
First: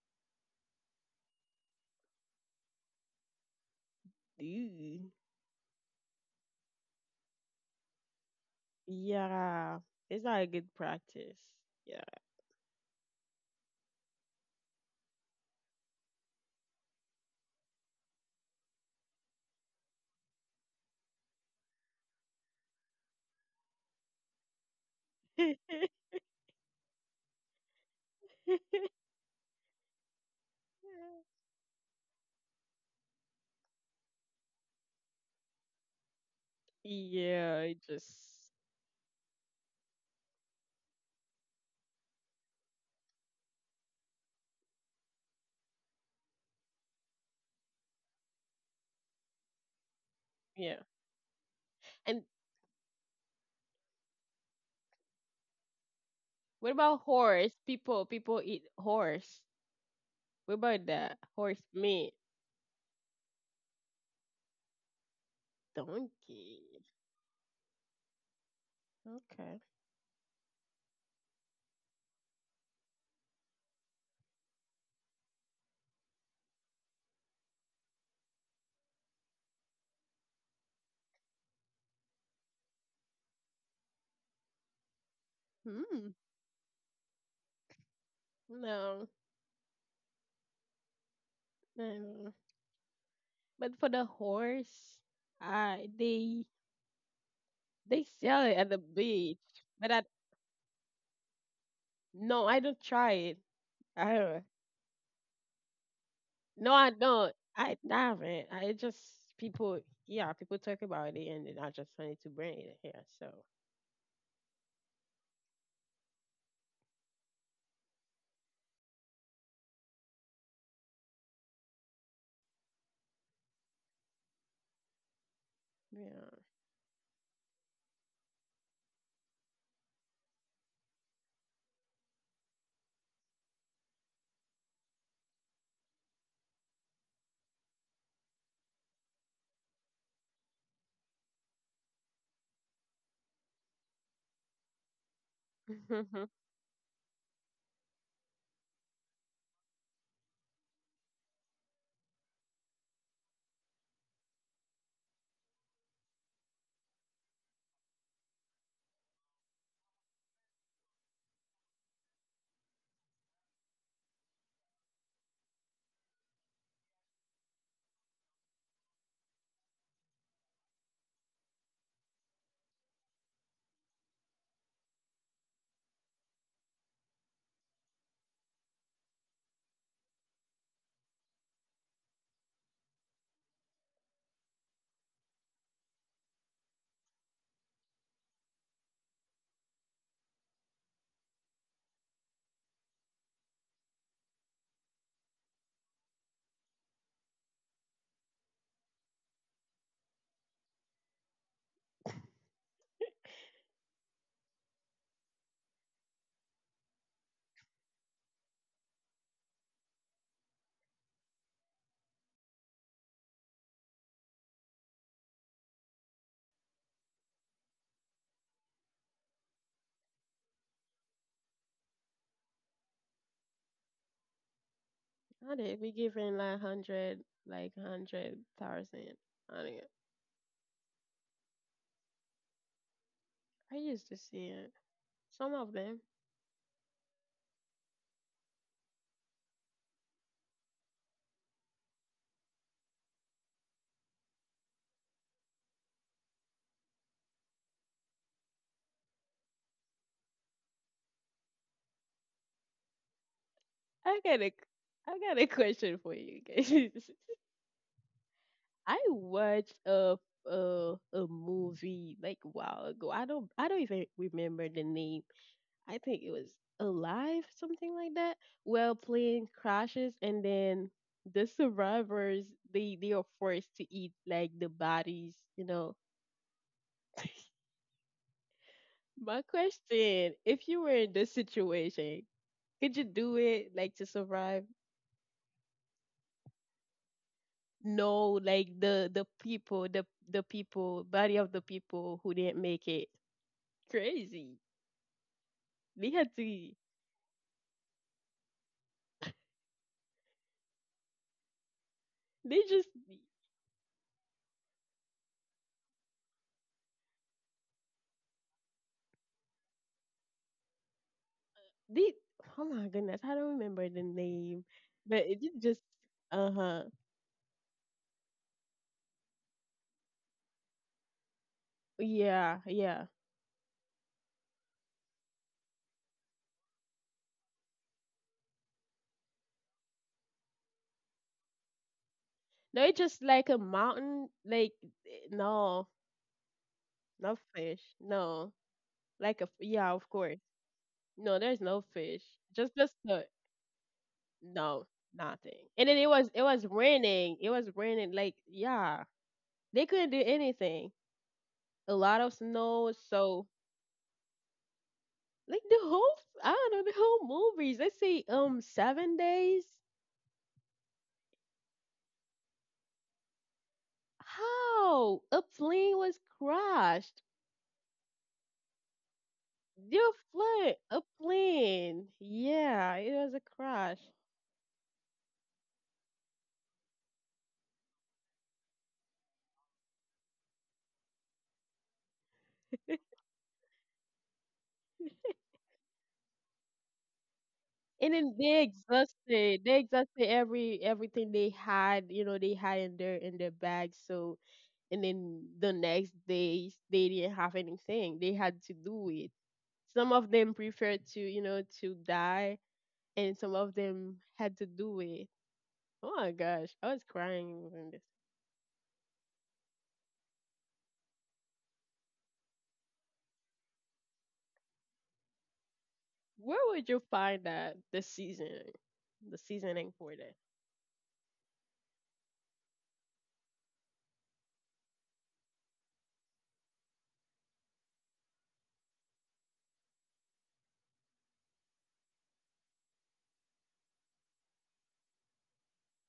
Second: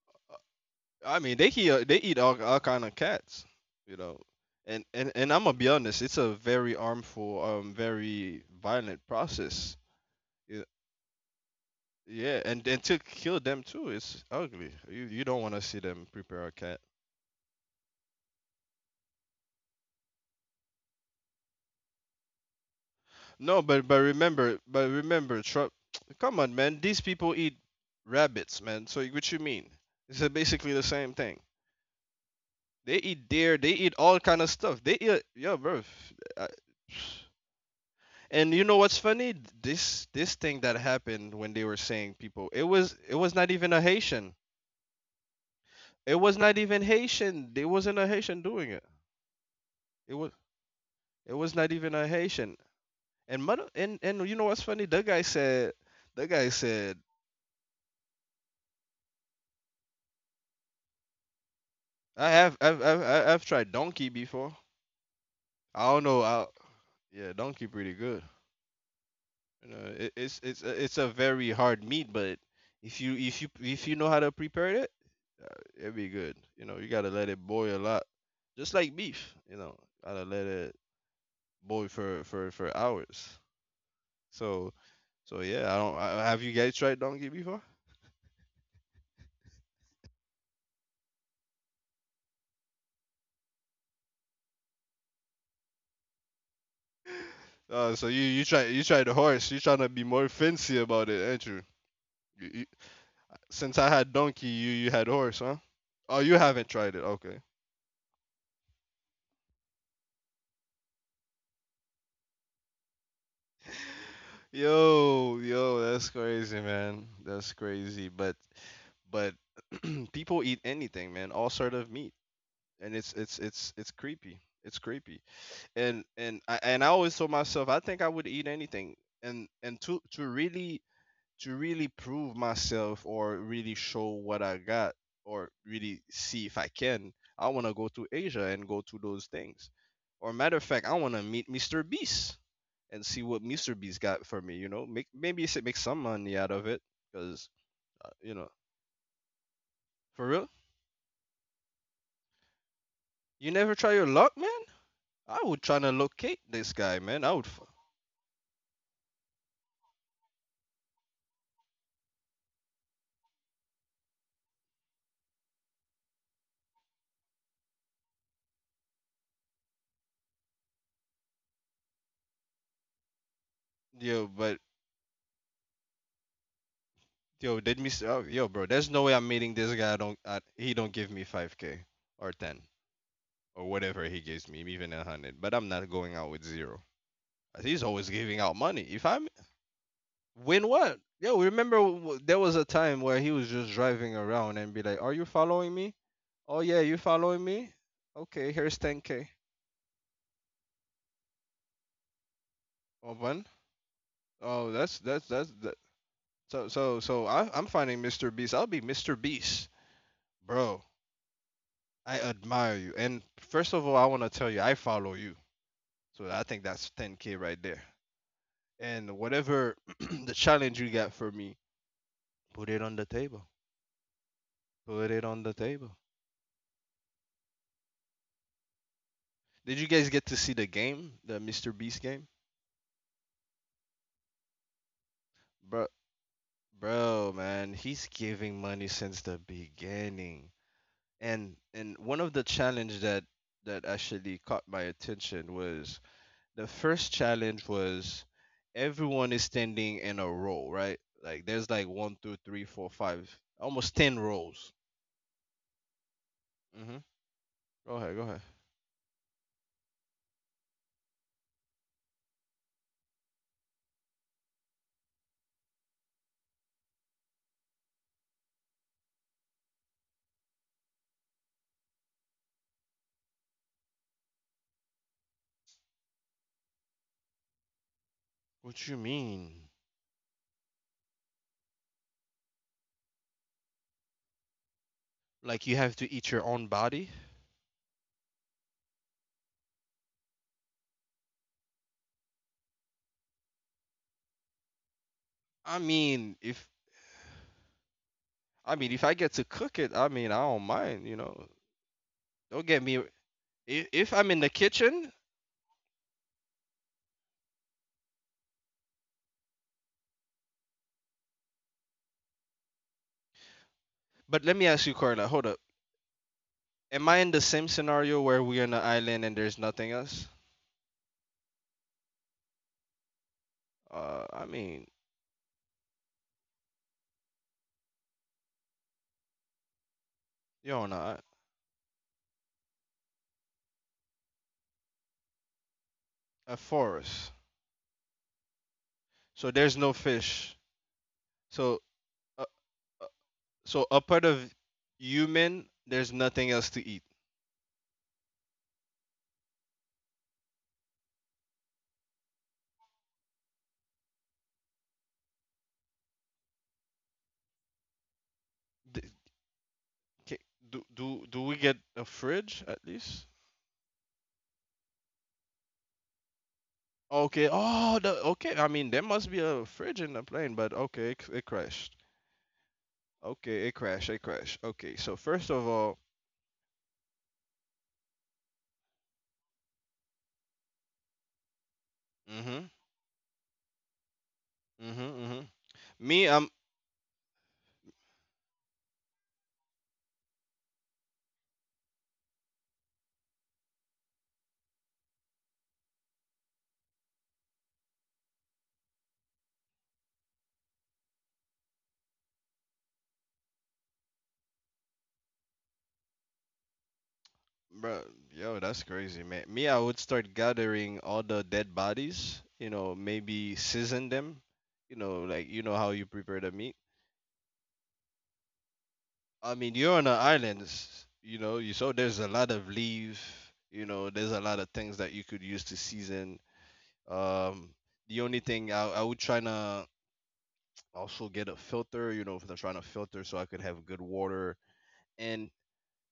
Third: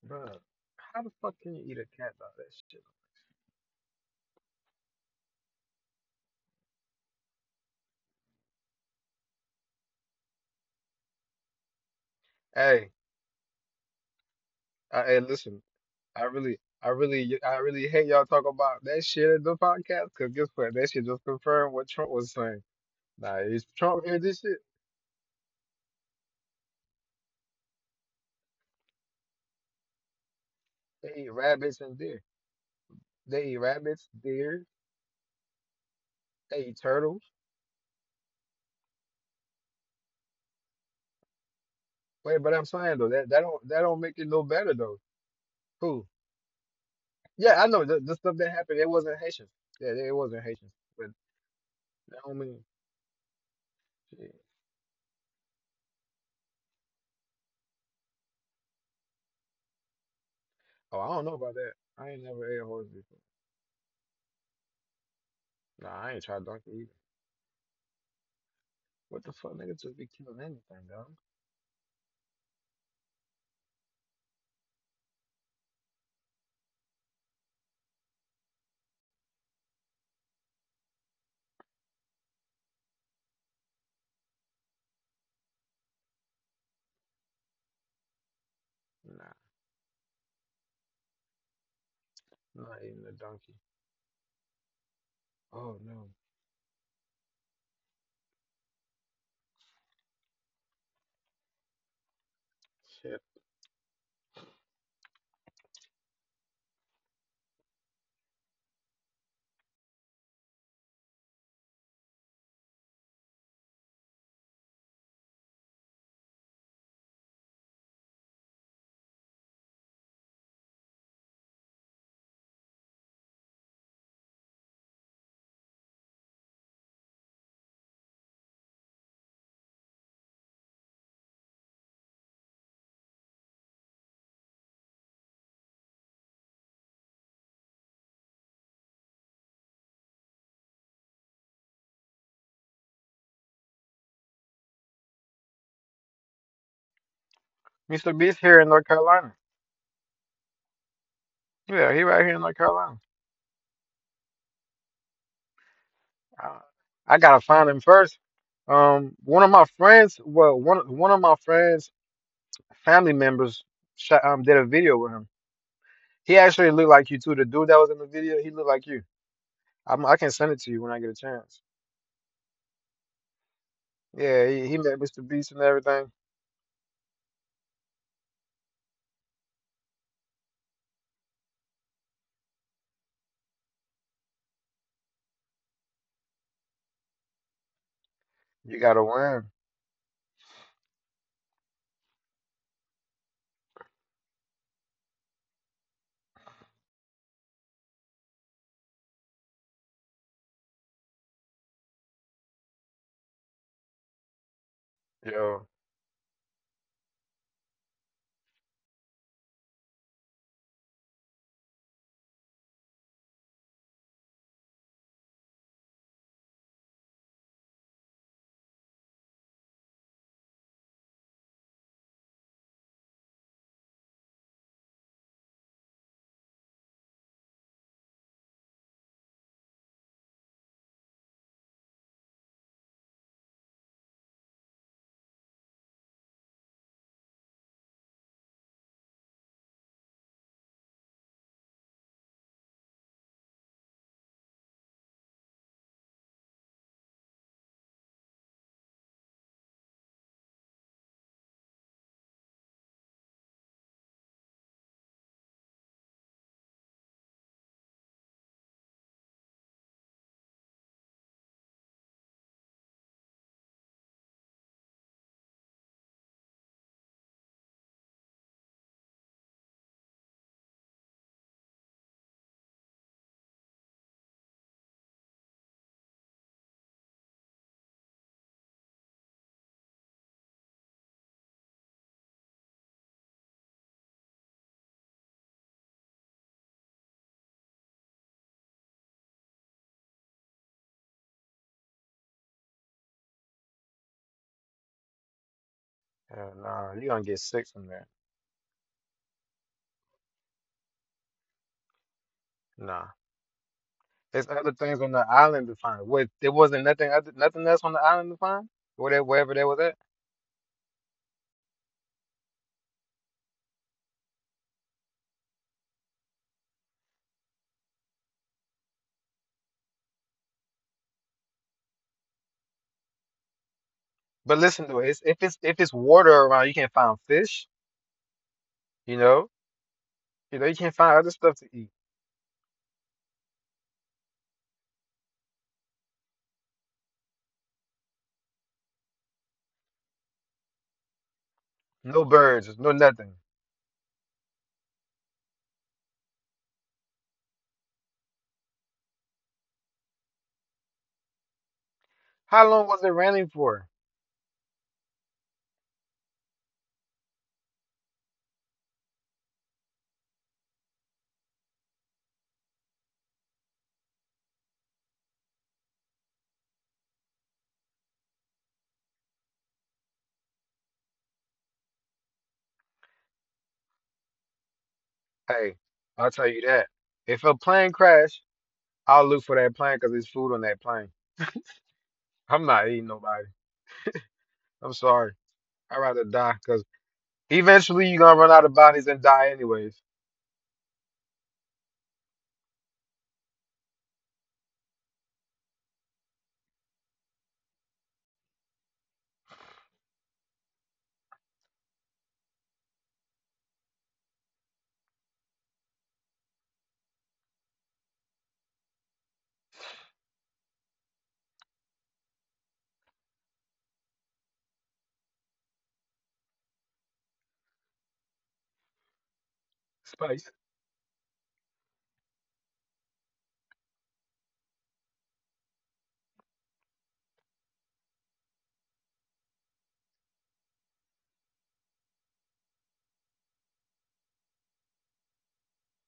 Bruh, how the
I mean
fuck can you eat a
they
cat
eat
dog? That
all
shit.
kind of cats, you know. And
Dude.
and and I'm gonna be honest, it's a very harmful very violent process.
Yeah, it's not a
Yeah,
good practice. Yeah.
yeah, and
Hey,
to kill them too, it's ugly. You you don't want to
listen.
see them
I
prepare a
really,
cat.
I really, I really hate y'all talk about that shit in the podcast. Cause guess what? That shit just confirmed what Trump was saying. Nah,
No,
if
but
Trump hear this shit,
but remember, Trump.
[laughs]
[tsk] Come on, man. These people eat rabbits, man. So what you mean? It's basically the same
they eat
thing.
rabbits and deer.
They eat
They
deer.
eat
They eat
rabbits,
all kind of
deer.
stuff. They eat yeah, bro. I-
They eat turtles.
Yeah, it just
And you know what's funny? This thing that happened when they were saying
Wait,
people,
but
it
I'm
was
saying though that that
not
don't
even a
that don't make it
Haitian.
no better though. Cool.
It was not even Haitian.
Yeah,
There
I know
wasn't
the,
a
the stuff
Haitian
that
doing
happened.
it.
It wasn't Haitians. Yeah,
It
it
was
wasn't Haitians.
yeah.
But
it was not even a
that
And
don't
Haitian.
mean
And mother and
shit.
you know what's funny? The guy
what
said
about horse? People people eat horse. What about
Oh, I
that
don't know about
horse
that. I
meat?
ain't
I
never
have
ate horse before.
I've tried donkey before. I don't
Nah, I
know.
ain't
I,
tried
Donkey.
donkey either.
yeah, donkey pretty good.
What the fuck,
Okay.
You
nigga?
know,
Just be
it's
killing anything,
it's a
dog.
very hard meat, but if you if you if you know how to prepare it, it'll be good. You know, you gotta let it boil a lot, just like beef. You know, gotta let it boil for hours. So so yeah, I don't.
Hmm.
I, have you guys tried donkey before?
No.
Nah,
No.
I'm not eating a donkey.
But for the horse,
Oh
I
no,
they
So
sell it at the
you tried the
beach.
horse. You trying to
But I
be more fancy about it, ain't you?
no, I
You?
don't try
shit.
it.
Since I had
I don't.
donkey, you had horse, huh? Oh, you haven't
No, I
tried it.
don't.
Okay.
I haven't. I just people. Yeah, people talk about it, and then I just wanted to bring it here. So
Yo, that's crazy, man. That's crazy. But [clears throat] people eat anything, man. All sort of meat, and it's creepy. It's creepy.
yeah.
And I always told myself I think I would eat anything. And to really prove myself or really show what I got, or really see if I can, I want to go to Asia and go to those things. Or matter of fact, I want to meet Mr. Beast and see what Mr. has got for me. You know, make maybe you should make some money out of it, cause
Mr.
you
Beast
know,
here in North Carolina.
for real.
Yeah, he right here in North Carolina.
You never try your luck, man. I would try to locate
I,
this guy,
I
man. I
gotta
would. Fu-
find him first. One of my friends. Well, one of my friends family members shot, did a video with him. He actually looked like you too. The dude that was in the video, he looked like you. I can send it to you when I get a chance.
Yo,
Yeah,
but
he met Mr. Beast and everything.
yo, did Mr. Oh, yo, bro, there's no way I'm meeting this guy. I don't. He don't give me 5k or 10 or whatever he gives me, even 100. But I'm not going out with zero. He's always giving out money.
You
If
gotta
I'm.
win,
Win what? Yo, remember there was a time where he was just driving around and be like, "Are you following me? Oh yeah, you following me? Okay, here's 10k. Oh, one. Oh, that's that's that's
yo.
that. So I'm finding Mr. Beast. I'll be Mr. Beast, bro. I admire you. And first of all, I want to tell you, I follow you. So I think that's 10k right there. And whatever [clears throat] the challenge you got for me, put it on the table. Put it on
[laughs]
the
I did. We
table.
giving like hundred, like 100,000. I think
Did you guys get to see the game, the Mr. Beast game?
I used to see it. Some of
Bro,
them.
bro, man, he's giving money since the beginning. And one of the challenge that actually caught my attention was the first challenge was everyone is standing in a row, right? Like there's like one, two, three, four, five, almost ten
I got a
rows.
I got a question for you guys.
Mm-hmm.
[laughs]
Go ahead, go ahead.
I watched a a movie like a while ago. I don't even remember the name. I think it was Alive, something like that. Well, plane crashes and then the survivors they are forced to eat like the bodies, you know.
What you
My
mean?
question, if you were in this situation, could you do it like to survive?
Like you have to eat your own body?
No, like the people, body of the people who didn't make it. Crazy.
I
They
mean,
had
Yeah,
if
to.
nah, you gonna get sick from that.
I mean if I get to cook it, I mean I don't mind. Don't
They
get
just
me
Nah,
if I'm in the
there's other things
kitchen.
on the island to find. What there wasn't nothing other, nothing else on the island to find. Whatever, wherever that was at.
they. Oh my goodness, I don't remember the
But let me
name,
ask you,
but
Carla.
it
Hold up.
did just. Uh huh.
Am I in the same scenario where we're on an island and there's nothing else?
Yeah, yeah.
I
But listen
mean,
to it. It's, if it's if it's water around, you can't find fish. You know, you
you're on
can't find
a,
other stuff to eat.
No, it's just like a mountain. Like no,
a forest,
no fish. No, like a
so
f-
there's no
yeah, of course.
fish.
No, there's
So,
no
No
fish.
uh,
birds, no
Just
uh,
the
nothing.
so apart of
no,
human,
nothing. And then
there's
it
nothing
was
else to eat.
raining. It was raining. Like yeah. They couldn't do anything. A lot of
How long
snow,
was it raining
so
for?
like the whole I don't know, the whole movies. Let's say
Th-
7 days.
do we get a fridge at least?
How? A plane was crashed.
Okay. Oh, okay. I mean, there must be a fridge in
Your
the plane, but
flight, a
okay, it crashed.
plane. Yeah, it was a
Okay, it
crash.
crashed. It crashed. Okay. So first of
Hey,
all,
I'll tell you that. If a plane crash, I'll look for that plane because there's food on that plane. I'm
mhm,
not eating
[laughs]
nobody. I'm
mhm,
sorry.
mhm.
I'd rather
Me, I'm.
die because eventually
And
you're
then
gonna run out of bodies and die
they
anyways.
exhausted everything they had you know they had in their bags so and then the next day they didn't have anything they had to do it. Some of them preferred to, you know, to die, and some of them had to do it. Oh my gosh, I was crying when this.
Bro, yo, that's crazy, man. Me, I would start gathering all the dead bodies, maybe season them, like you know how you prepare the
Where
meat.
would you find that the
I mean,
seasoning
you're on an
for that?
Space.
island, s- you know, you so there's a lot of leaf, there's a lot of things that you could use to season. Um, the only thing I would try to also get a filter, if I'm trying to filter so I could have good water. And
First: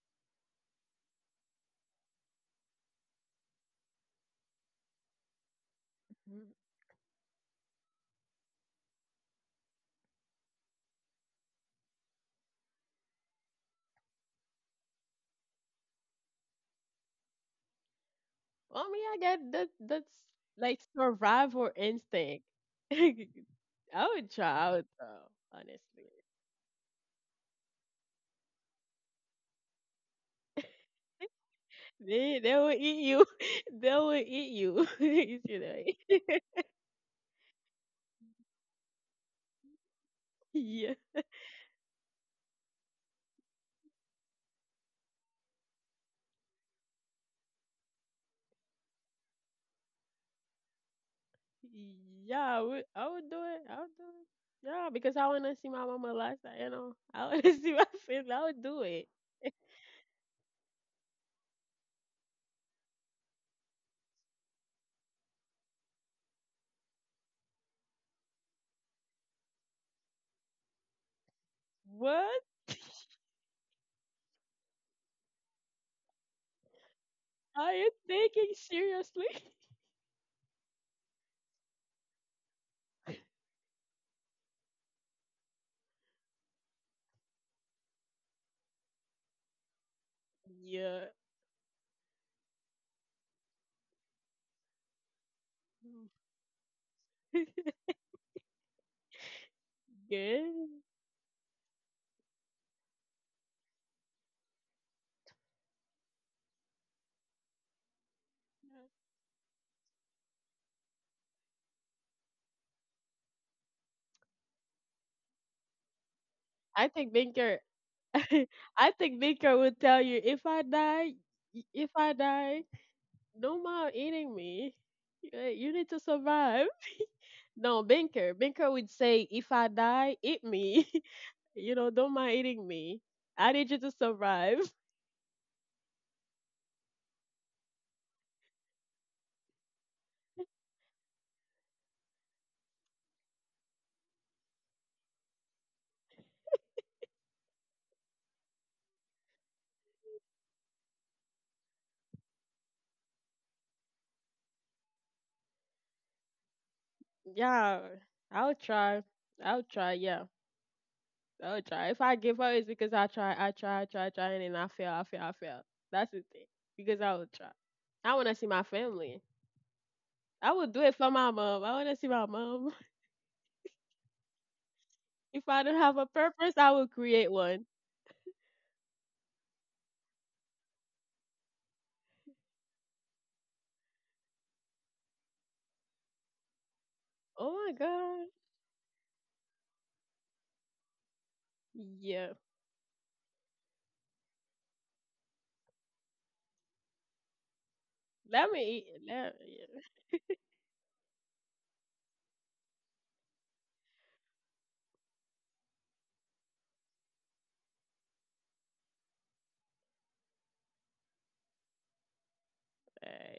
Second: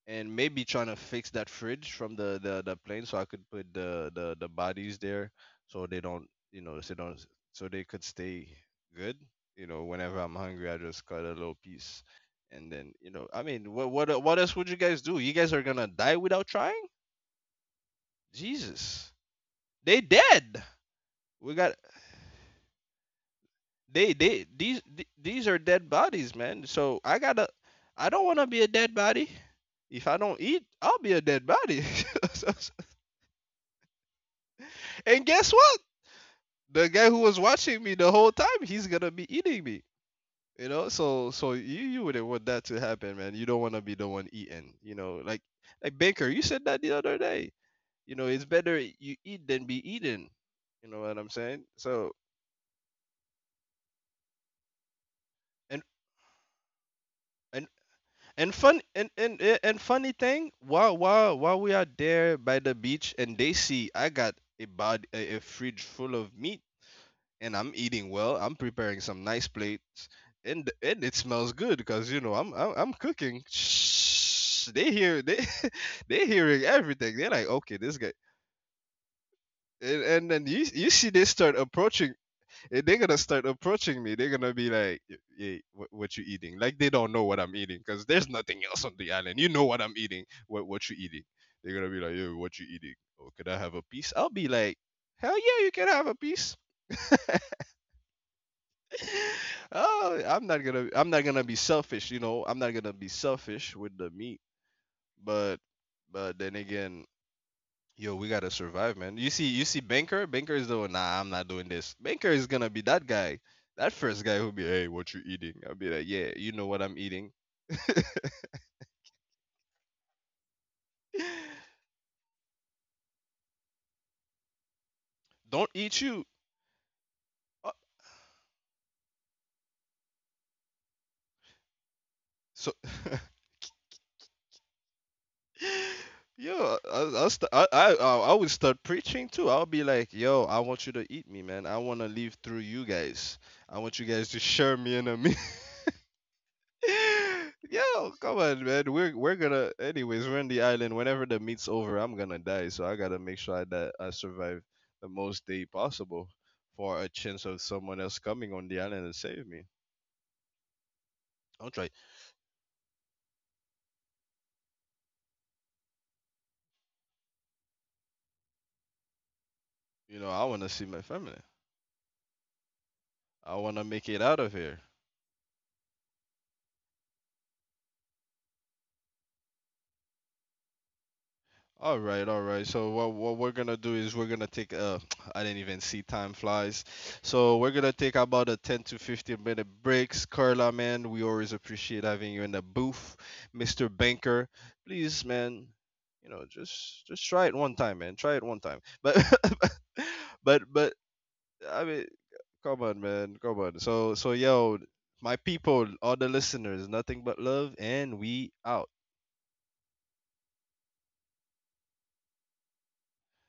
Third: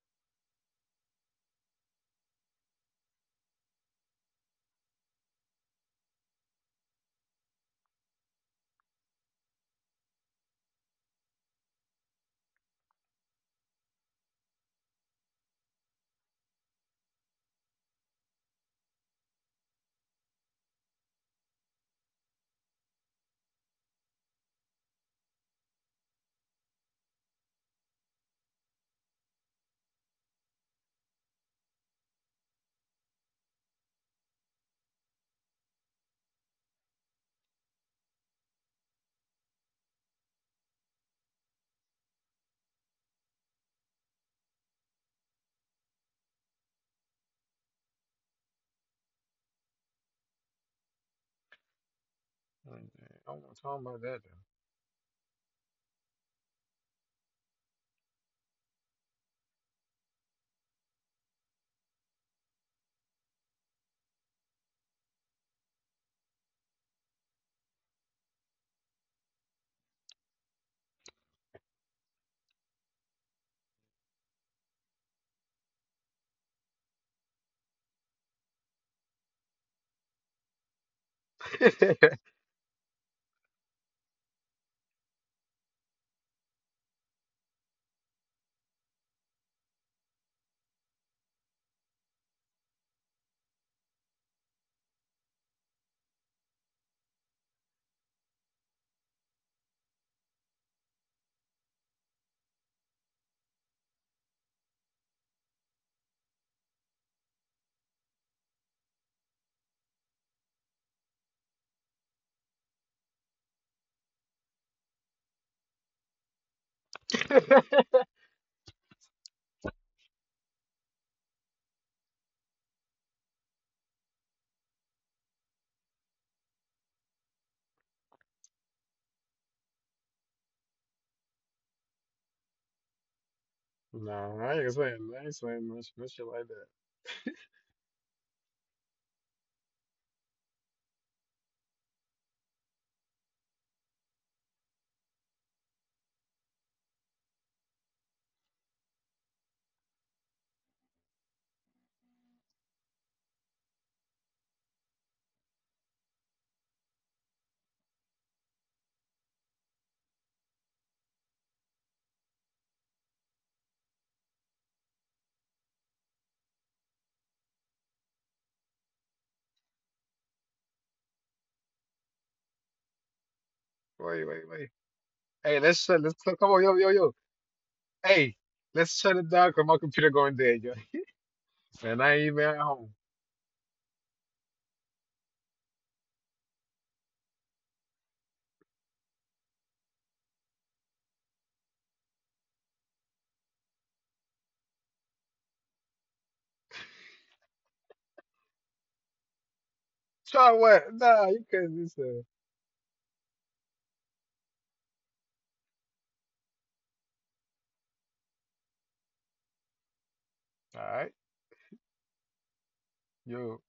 and maybe trying to fix that fridge from the plane so I could put the bodies there so they don't
Mm,
you know so don't so they could stay good. You know, whenever I'm hungry, I just cut a little piece, and then, I mean, what else would you guys do? You guys are gonna die without trying?
well, I mean,
Jesus,
I get that
they
that's
dead.
like
We
survival
got
instinct. [laughs] I
they
would
they
try
these
out
th-
though,
these are dead
honestly.
bodies, man. So I don't wanna be a dead body. If I don't eat, I'll be a dead body.
They
[laughs]
will eat you. [laughs] They will eat you. [laughs]
And guess
You
what?
know. [laughs]
The guy who was watching me the whole time, he's gonna be eating me. You know,
Yeah.
so you wouldn't want that to happen, man. You don't want to be the one eating. You know, like Baker, you said that the other day. You know, it's better you eat than be eaten. You know what I'm saying? So
Yeah,
I
I would do
don't want to
it.
talk
I would
about
do it. Yeah, because I want to see
and
my mama lifestyle. You know, [laughs] I want to [laughs]
and
see my family. I
and
would
fun
do
and
it.
and and funny thing, while we are there by the beach and they see I got a fridge full of meat, and I'm eating well. I'm preparing some nice plates, and it smells good because you know
What
I'm cooking. Shh, they [laughs] they hearing everything. They're like, okay,
are you
this guy.
thinking? Seriously? [laughs]
And then you see they start approaching. And they're gonna start approaching me. They're gonna be like, Hey, what you eating?" Like they don't know what I'm eating because there's nothing else on the island. You know what I'm eating. What you
Yeah.
eating? They're gonna be like, "Yo, what you eating? Oh, could I have a piece?" I'll be like, "Hell yeah, you can have a
[laughs]
piece." [laughs] Oh, I'm not
Good.
gonna I'm not gonna be selfish. I'm not gonna be selfish with the meat, but but then again, yo, we gotta survive, man. You see, Banker is doing. Nah, I'm not doing this. Banker is gonna be that guy, that first guy who'll be, hey, what you eating? I'll be like, yeah, you know what
I
I'm
think
eating.
that
Binker.
[laughs]
though.
[laughs] I think Binker would tell you if I die, if I die, no more eating me.
Don't
You need to
eat you.
survive.
Uh,
No, Binker. Binker would say, if I die, eat me. [laughs] You know, don't mind eating
So.
me.
[laughs]
I need you to
[laughs] No,
survive.
I ain't saying much, much shit like
Yo, I,
that.
st- I would start preaching too. I'll be like, yo, I want you to eat me, man. I want to live through you guys. I want you guys to share me in a meal. [laughs] Yo, come on, man. We're gonna, anyways. We're on the island. Whenever the meet's over, I'm gonna die. So I gotta make sure that I survive the most day possible for a chance of
Yeah,
someone else coming
I'll
on the
try.
island and save
I'll
me.
try. Yeah, I'll
I'll
try.
try.
If I give up, it's because I try, I try, I try, I try, and then I fail, I fail, I fail. That's the thing. Because I will try. I want to see my family.
You know, I
I will
wanna
do
see
it
my
for my
family.
mom. I want to see my mom. [laughs]
I wanna
[laughs]
make it
Wait,
out of
wait, wait.
here.
If I
Hey,
don't
let's
have a
shut. Let's
purpose,
come
I
on, yo,
will
yo, yo.
create one.
Hey, let's shut it down 'cause my computer going dead, yo. [laughs]
All
Man, I
right,
ain't
all
even at
right. So
home.
what we're gonna do is we're gonna take [tsk] I didn't even see time flies.
Oh
So
my
we're gonna take
God.
about a 10 to 15 minute breaks. Carla, man, we always appreciate
Yeah.
having you in the booth. Mr. Banker, please, man, just try it one time, man. Try it
Let
one
me
time.
eat.
But
Let,
[laughs]
Try
but
what? Nah, you
I
couldn't do
mean,
so.
come on, man, come on. So yo, my people, all the listeners, nothing but love, and we out.
All right.
yeah.
有，